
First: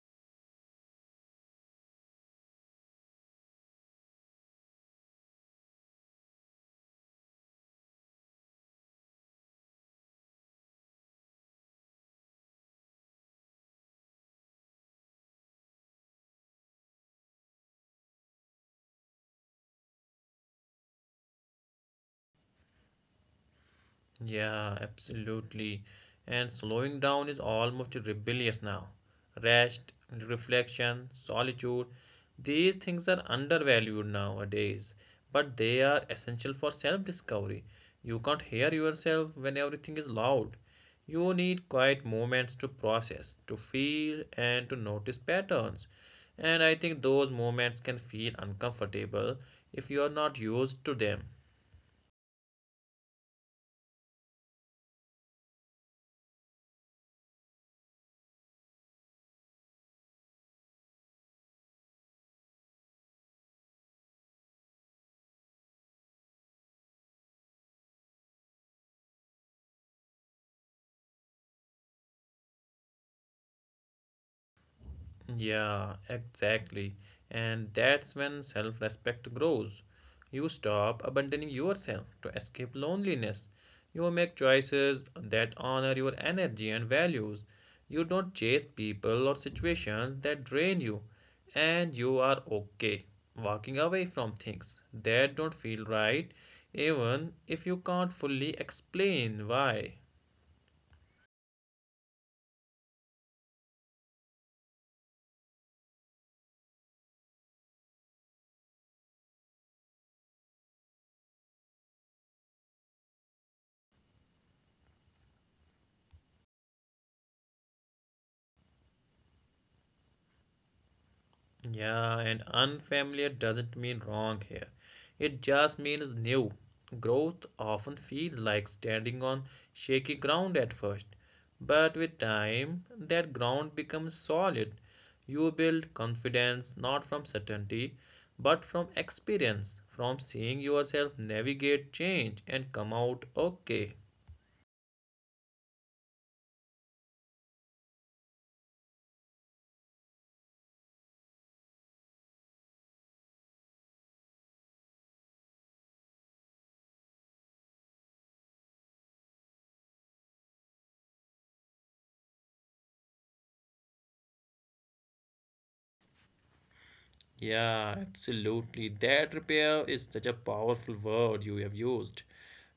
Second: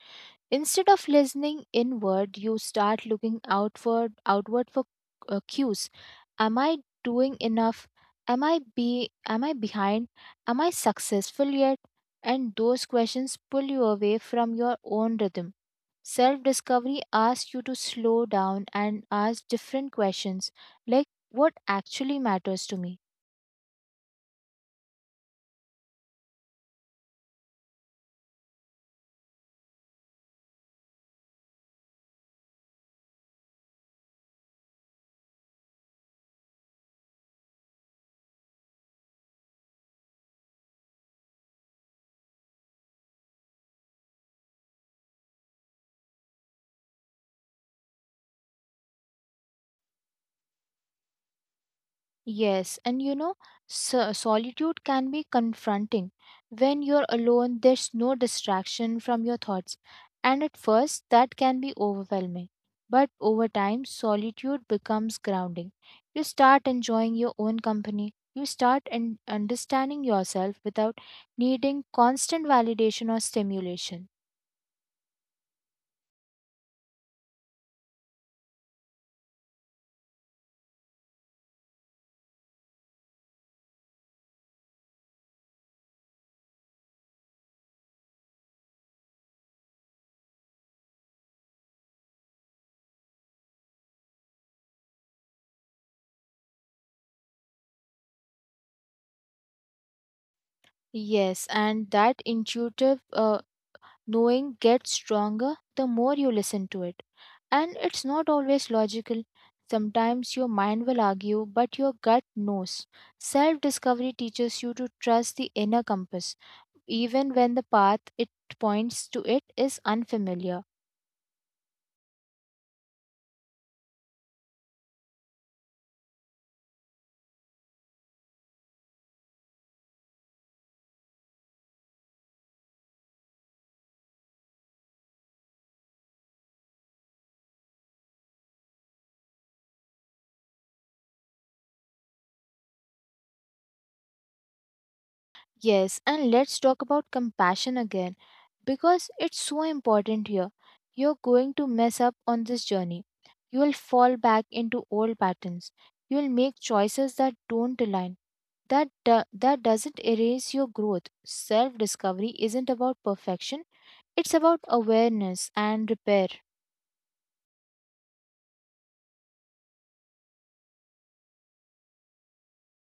B: Instead of listening inward, you start looking outward for cues. Am I doing enough? Am I behind? Am I successful yet? And those questions pull you away from your own rhythm. Self discovery asks you to slow down and ask different questions like, what actually matters to me?
A: Yeah, absolutely. And slowing down is almost rebellious now. Rest, reflection, solitude, these things are undervalued nowadays, but they are essential for self discovery. You can't hear yourself when everything is loud. You need quiet moments to process, to feel, and to notice patterns. And I think those moments can feel uncomfortable if you are not used to them.
B: Yes, and you know, so solitude can be confronting. When you're alone, there's no distraction from your thoughts, and at first, that can be overwhelming. But over time, solitude becomes grounding. You start enjoying your own company. You start understanding yourself without needing constant validation or stimulation.
A: Yeah, exactly. And that's when self respect grows. You stop abandoning yourself to escape loneliness. You make choices that honor your energy and values. You don't chase people or situations that drain you. And you are okay walking away from things that don't feel right, even if you can't fully explain why.
B: Yes, and that intuitive knowing gets stronger the more you listen to it. And it's not always logical. Sometimes your mind will argue, but your gut knows. Self discovery teaches you to trust the inner compass, even when the path it points to it is unfamiliar.
A: Yeah, and unfamiliar doesn't mean wrong here. It just means new. Growth often feels like standing on shaky ground at first, but with time, that ground becomes solid. You build confidence not from certainty, but from experience, from seeing yourself navigate change and come out okay.
B: Yes, and let's talk about compassion again because it's so important here. You're going to mess up on this journey. You will fall back into old patterns. You will make choices that don't align. That doesn't erase your growth. Self-discovery isn't about perfection. It's about awareness and repair.
A: Yeah, absolutely. That repair is such a powerful word you have used.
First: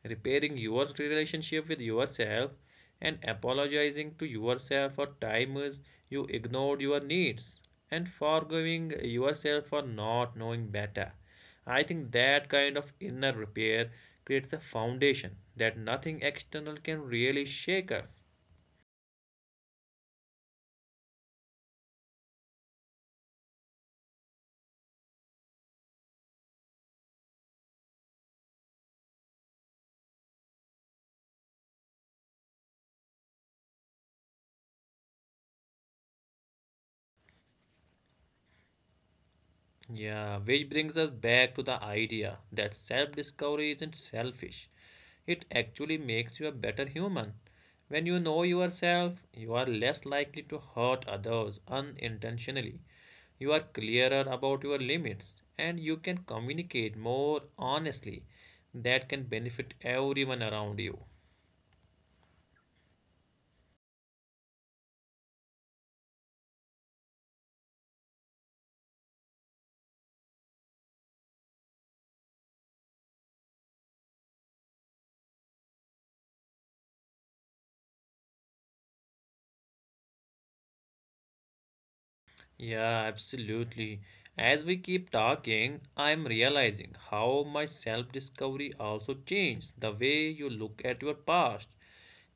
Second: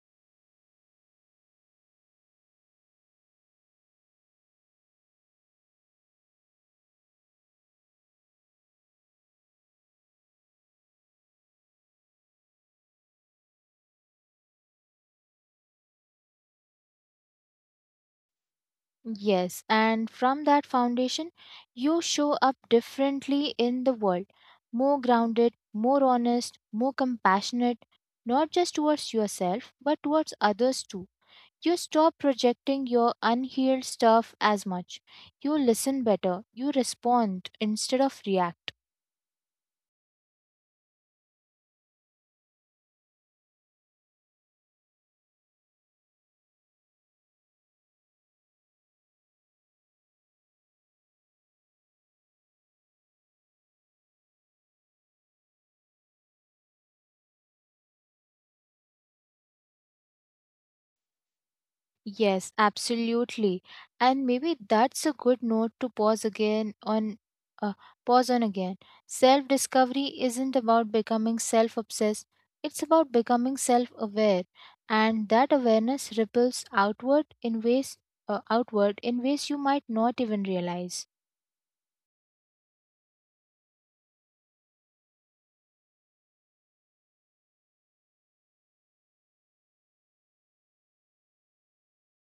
A: Repairing your relationship with yourself and apologizing to yourself for times you ignored your needs and forgiving yourself for not knowing better. I think that kind of inner repair creates a foundation that nothing external can really shake up.
B: Yes, and from that foundation, you show up differently in the world, more grounded, more honest, more compassionate, not just towards yourself, but towards others too. You stop projecting your unhealed stuff as much. You listen better, you respond instead of react.
A: Yeah, which brings us back to the idea that self discovery isn't selfish. It actually makes you a better human. When you know yourself, you are less likely to hurt others unintentionally. You are clearer about your limits and you can communicate more honestly. That can benefit everyone around you.
B: Yes, absolutely. And maybe that's a good note to pause again on uh, pause on again. Self-discovery isn't about becoming self-obsessed. It's about becoming self-aware, and that awareness ripples outward in ways you might not even realize.
A: Yeah, absolutely. As we keep talking, I'm realizing how my self-discovery also changed the way you look at your past.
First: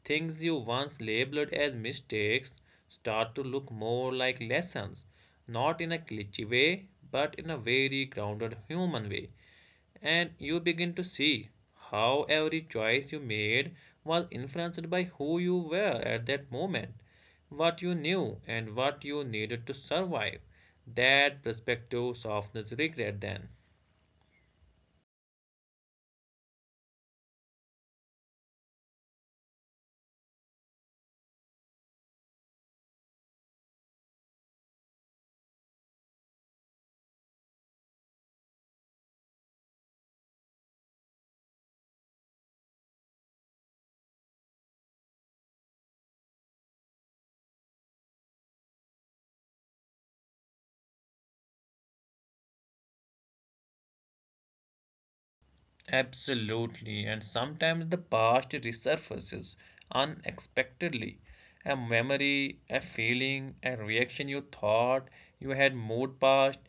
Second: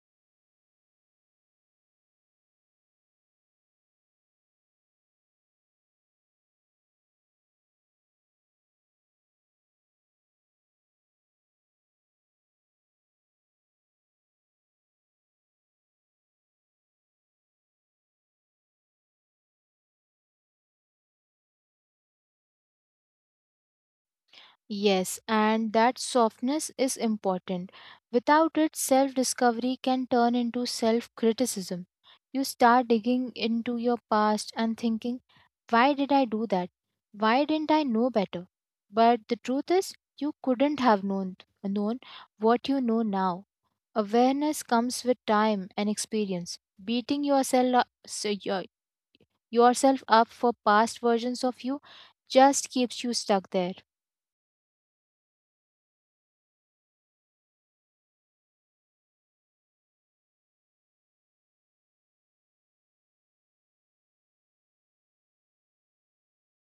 A: Things you once labeled as mistakes start to look more like lessons, not in a cliché way, but in a very grounded human way. And you begin to see how every choice you made was influenced by who you were at that moment, what you knew and what you needed to survive. That perspective softens regret then.
B: Yes, and that softness is important. Without it, self discovery can turn into self criticism. You start digging into your past and thinking, why did I do that? Why didn't I know better? But the truth is, you couldn't have known what you know now. Awareness comes with time and experience. Beating yourself up for past versions of you just keeps you stuck there.
A: Absolutely, and sometimes the past resurfaces unexpectedly. A memory, a feeling, a reaction you thought you had moved past,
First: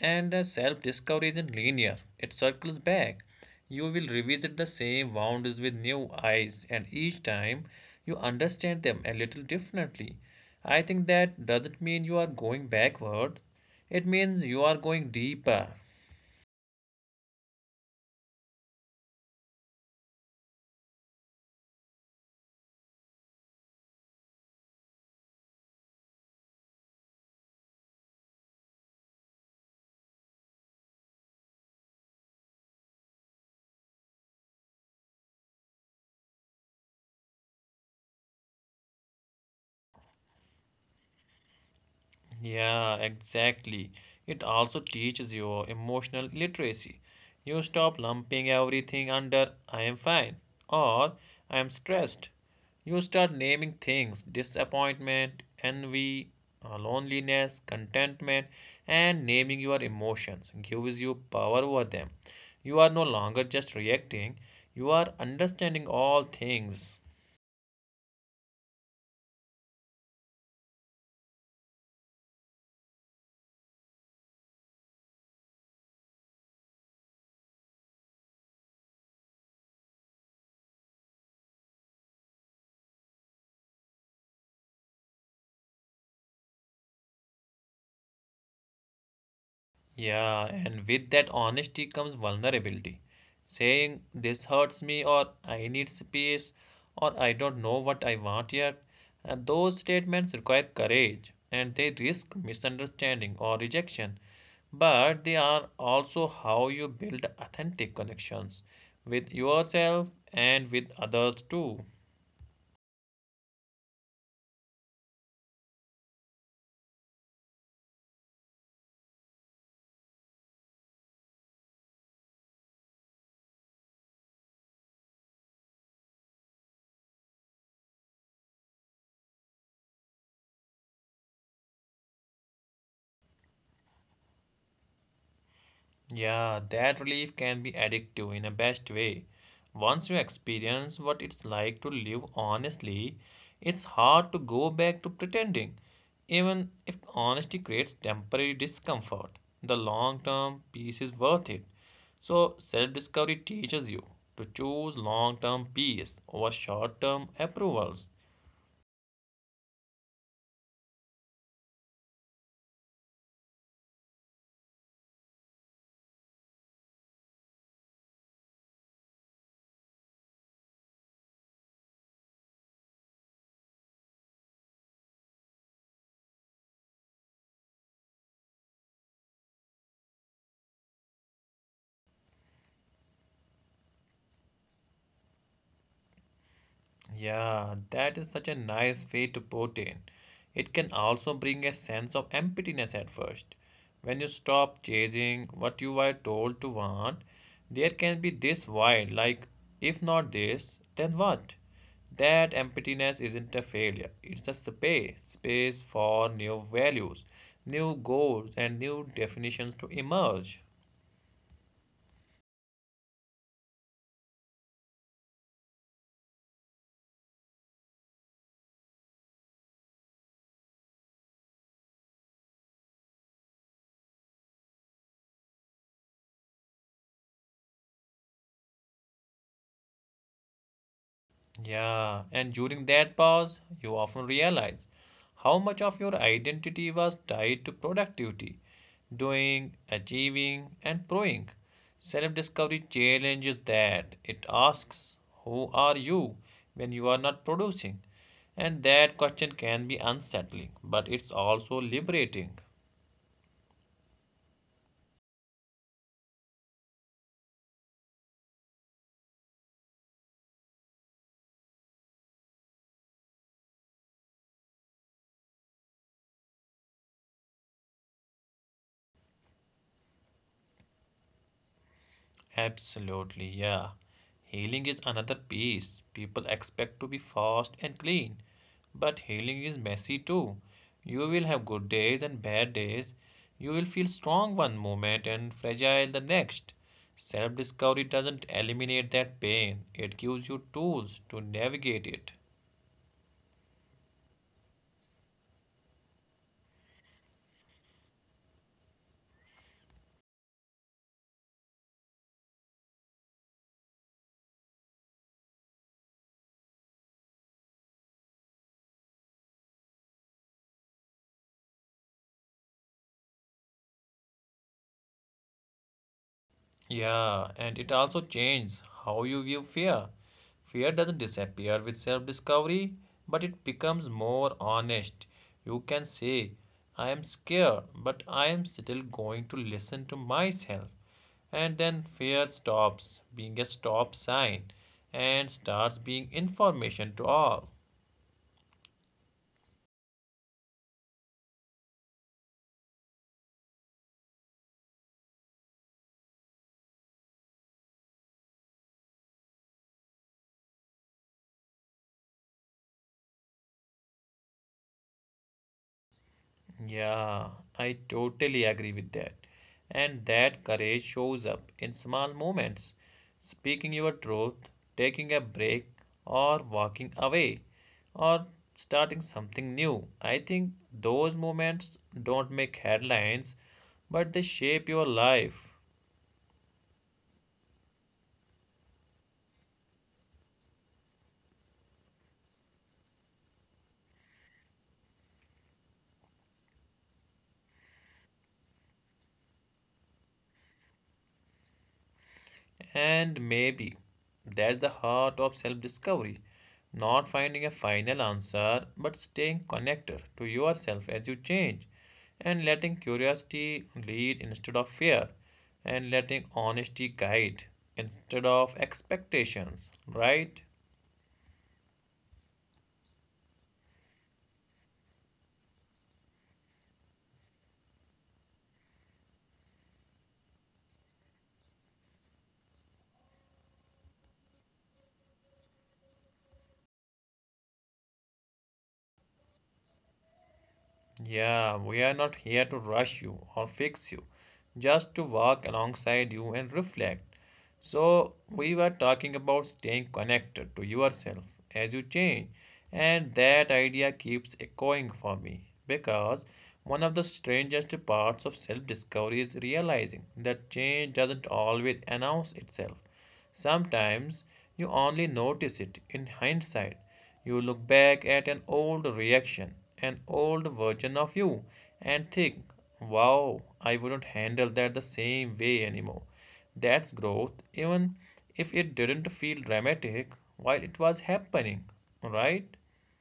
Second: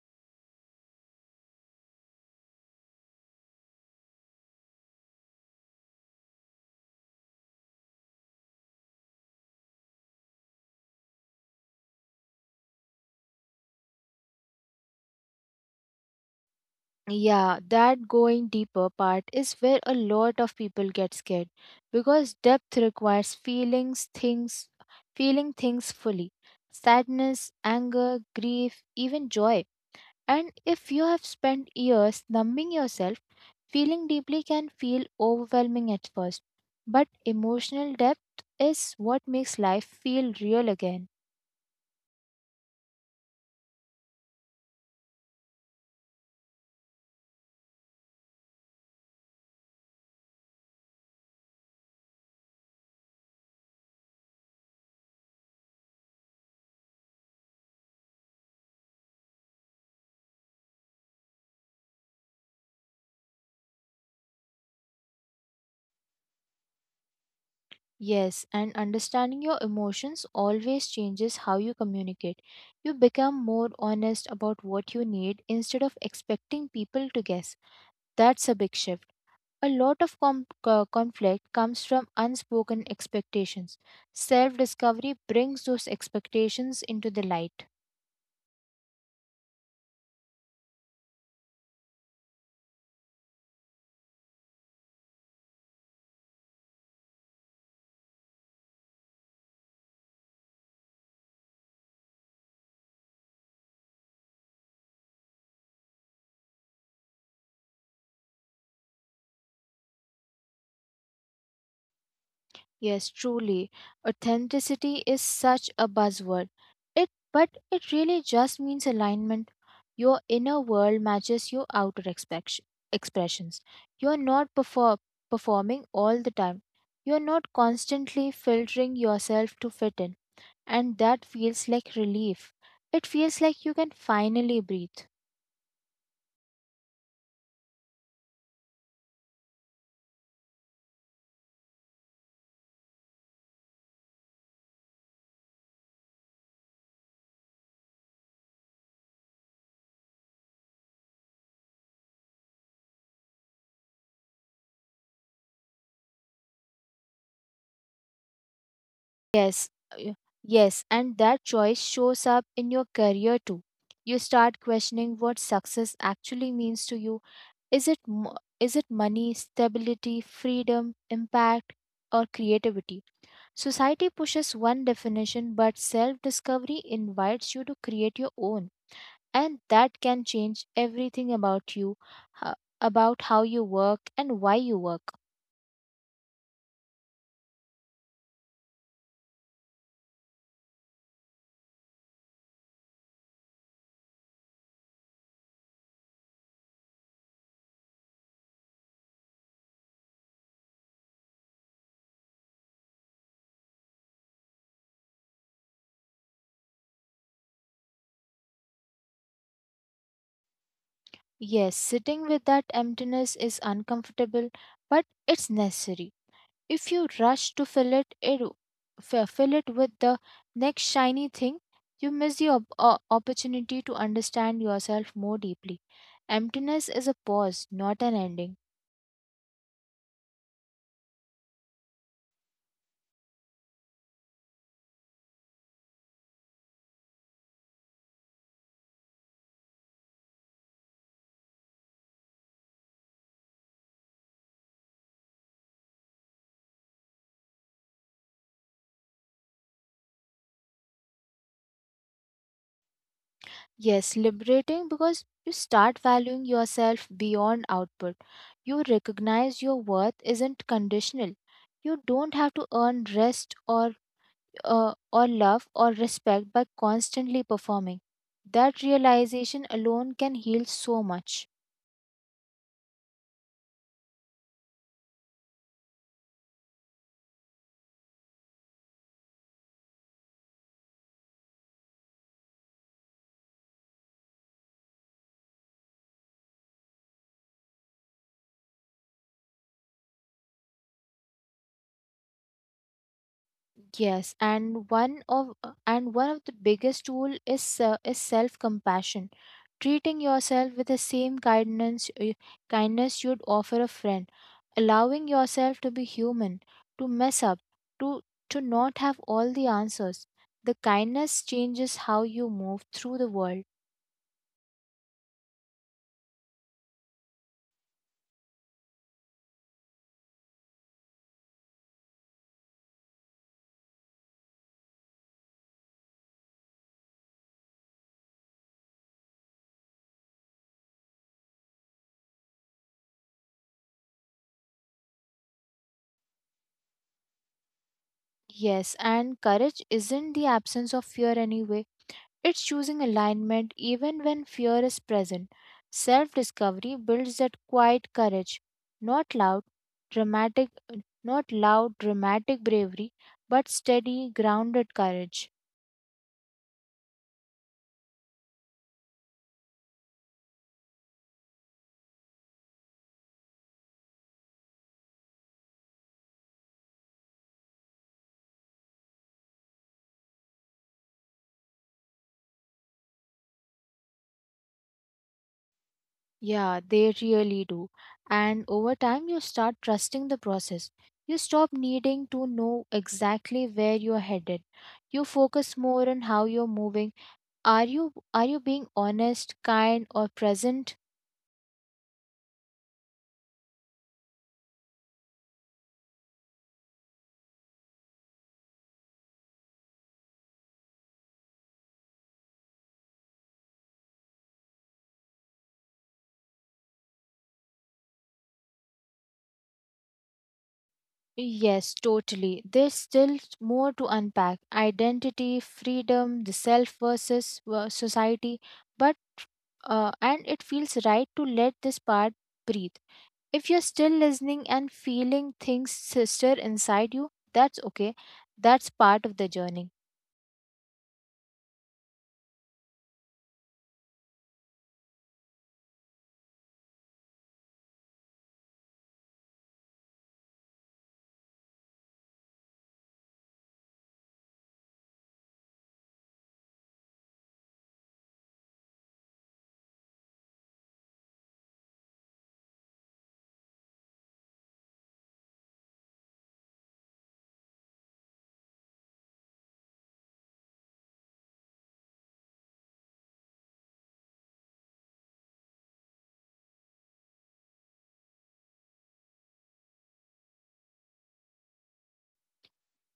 A: and self discovery isn't linear, it circles back. You will revisit the same wounds with new eyes, and each time you understand them a little differently. I think that doesn't mean you are going backward, it means you are going deeper.
B: Yeah, that going deeper part is where a lot of people get scared because depth requires feeling things fully. Sadness, anger, grief, even joy. And if you have spent years numbing yourself, feeling deeply can feel overwhelming at first. But emotional depth is what makes life feel real again.
A: Yeah, exactly. It also teaches you emotional literacy. You stop lumping everything under I am fine or I am stressed. You start naming things: disappointment, envy, loneliness, contentment, and naming your emotions gives you power over them. You are no longer just reacting, you are understanding all things.
B: Yes, and understanding your emotions always changes how you communicate. You become more honest about what you need instead of expecting people to guess. That's a big shift. A lot of conflict comes from unspoken expectations. Self discovery brings those expectations into the light.
A: Yeah, and with that honesty comes vulnerability. Saying this hurts me, or I need space, or I don't know what I want yet. And those statements require courage and they risk misunderstanding or rejection. But they are also how you build authentic connections with yourself and with others too.
B: Yes, truly. Authenticity is such a buzzword. It really just means alignment. Your inner world matches your expressions. You're not performing all the time. You're not constantly filtering yourself to fit in, and that feels like relief. It feels like you can finally breathe.
A: Yeah, that relief can be addictive in a best way. Once you experience what it's like to live honestly, it's hard to go back to pretending. Even if honesty creates temporary discomfort, the long term peace is worth it. So, self discovery teaches you to choose long term peace over short term approvals.
B: Yes, y- yes, and that choice shows up in your career too. You start questioning what success actually means to you. Is it money, stability, freedom, impact, or creativity? Society pushes one definition, but self-discovery invites you to create your own, and that can change everything about you, ho- about how you work and why you work.
A: Yeah, that is such a nice way to put it. It can also bring a sense of emptiness at first. When you stop chasing what you were told to want, there can be this void like, if not this, then what? That emptiness isn't a failure, it's a space, space for new values, new goals, and new definitions to emerge.
B: Yes, sitting with that emptiness is uncomfortable, but it's necessary. If you rush to fill it, fill it with the next shiny thing, you miss the opportunity to understand yourself more deeply. Emptiness is a pause, not an ending.
A: Yeah, and during that pause, you often realize how much of your identity was tied to productivity, doing, achieving, and proving. Self discovery challenges that. It asks, who are you when you are not producing? And that question can be unsettling, but it's also liberating.
B: Yes, liberating because you start valuing yourself beyond output. You recognize your worth isn't conditional. You don't have to earn rest or love or respect by constantly performing. That realization alone can heal so much.
A: Absolutely, yeah. Healing is another piece. People expect to be fast and clean, but healing is messy too. You will have good days and bad days. You will feel strong one moment and fragile the next. Self discovery doesn't eliminate that pain, it gives you tools to navigate it.
B: Yes, and one of the biggest tool is self compassion. Treating yourself with the same kindness you'd offer a friend, allowing yourself to be human, to mess up, to to not have all the answers. The kindness changes how you move through the world.
A: Yeah, and it also changes how you view fear. Fear doesn't disappear with self discovery, but it becomes more honest. You can say, I am scared, but I am still going to listen to myself. And then fear stops being a stop sign and starts being information to all.
B: Yes, and courage isn't the absence of fear anyway. It's choosing alignment even when fear is present. Self discovery builds that quiet courage, not loud, dramatic, not loud, dramatic bravery, but steady, grounded courage.
A: Yeah, I totally agree with that. And that courage shows up in small moments, speaking your truth, taking a break, or walking away, or starting something new. I think those moments don't make headlines, but they shape your life.
B: Yeah, they really do. And over time, you start trusting the process. You stop needing to know exactly where you're headed. You focus more on how you're moving. Are you being honest, kind, or present?
A: And maybe that's the heart of self discovery, not finding a final answer, but staying connected to yourself as you change, and letting curiosity lead instead of fear, and letting honesty guide instead of expectations, right?
B: Yes, totally. There's still more to unpack identity, freedom, the self versus society, but and it feels right to let this part breathe. If you're still listening and feeling things stir inside you, that's okay. That's part of the journey.
A: Yeah, we are not here to rush you or fix you, just to walk alongside you and reflect. So, we were talking about staying connected to yourself as you change, and that idea keeps echoing for me because one of the strangest parts of self discovery is realizing that change doesn't always announce itself. Sometimes you only notice it in hindsight. You look back at an old reaction, an old version of you, and think, wow, I wouldn't handle that the same way anymore. That's growth, even if it didn't feel dramatic while it was happening, right?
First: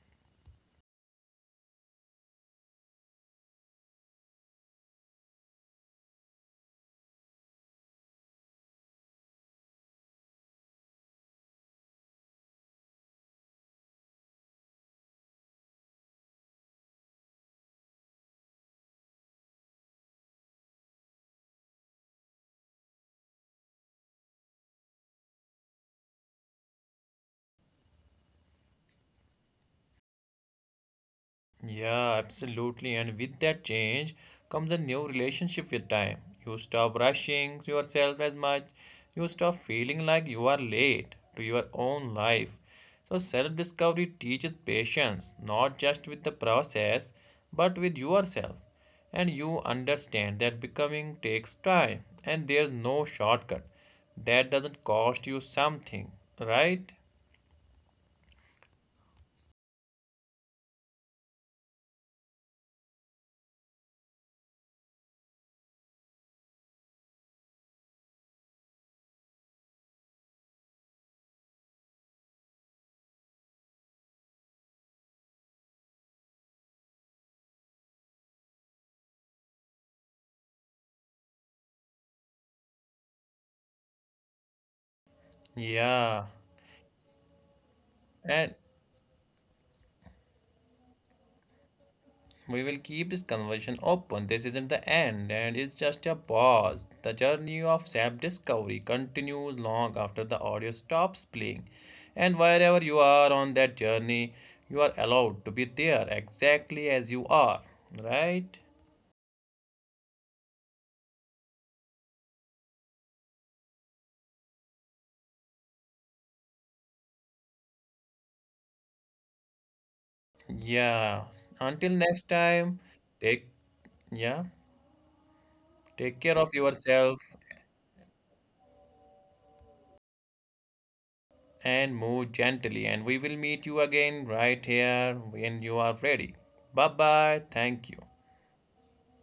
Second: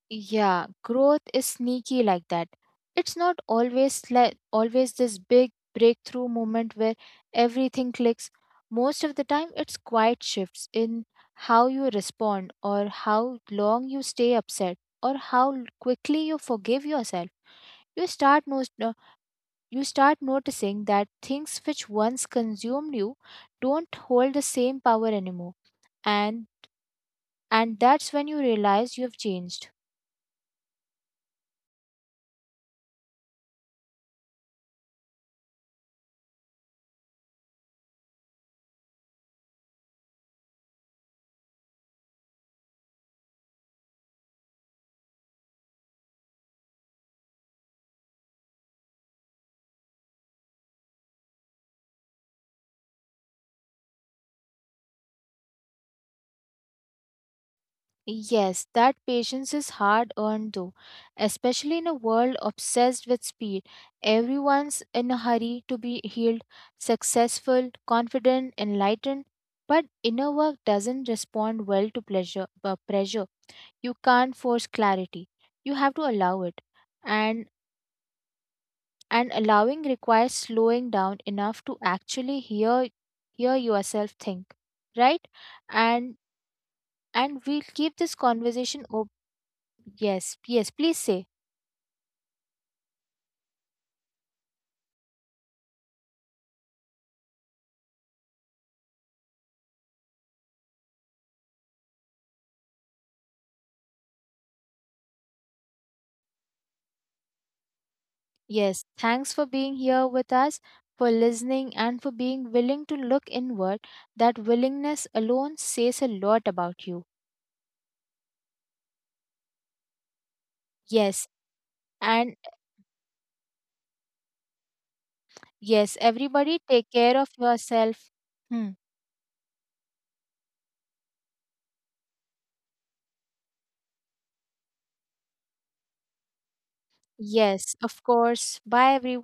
B: Yeah, growth is sneaky like that. It's not always like always this big breakthrough moment where everything clicks. Most of the time, it's quiet shifts in how you respond, or how long you stay upset, or how quickly you forgive yourself. You start most, uh, you start noticing that things which once consumed you don't hold the same power anymore, and that's when you realize you have changed.
A: Yeah, absolutely. And with that change comes a new relationship with time. You stop rushing yourself as much. You stop feeling like you are late to your own life. So, self discovery teaches patience, not just with the process, but with yourself. And you understand that becoming takes time and there's no shortcut. That doesn't cost you something, right?
B: Yes, that patience is hard earned though, especially in a world obsessed with speed. Everyone's in a hurry to be healed, successful, confident, enlightened, but inner work doesn't respond well to pressure. You can't force clarity. You have to allow it. And and allowing requires slowing down enough to actually hear yourself think, right? And
A: Yeah.
B: we'll keep this
A: And
B: conversation. Yes, please say.
A: we will keep this conversation open. This isn't the end, and it's just a pause. The journey of self discovery continues long after the audio stops playing. And wherever you are on that journey, you are allowed to be there exactly as you are, right?
B: Yes, thanks for being here with us, for listening, and for being willing to look inward. That willingness alone says a lot about you. Yes,
A: Yeah. Until next
B: and
A: time, take yeah,
B: yes,
A: take care of
B: everybody take care
A: yourself
B: of yourself. Hmm.
A: and move gently. And we will meet you again right here when you are ready. Bye bye.
B: Yes,
A: Thank
B: of
A: you.
B: course. Bye, everyone.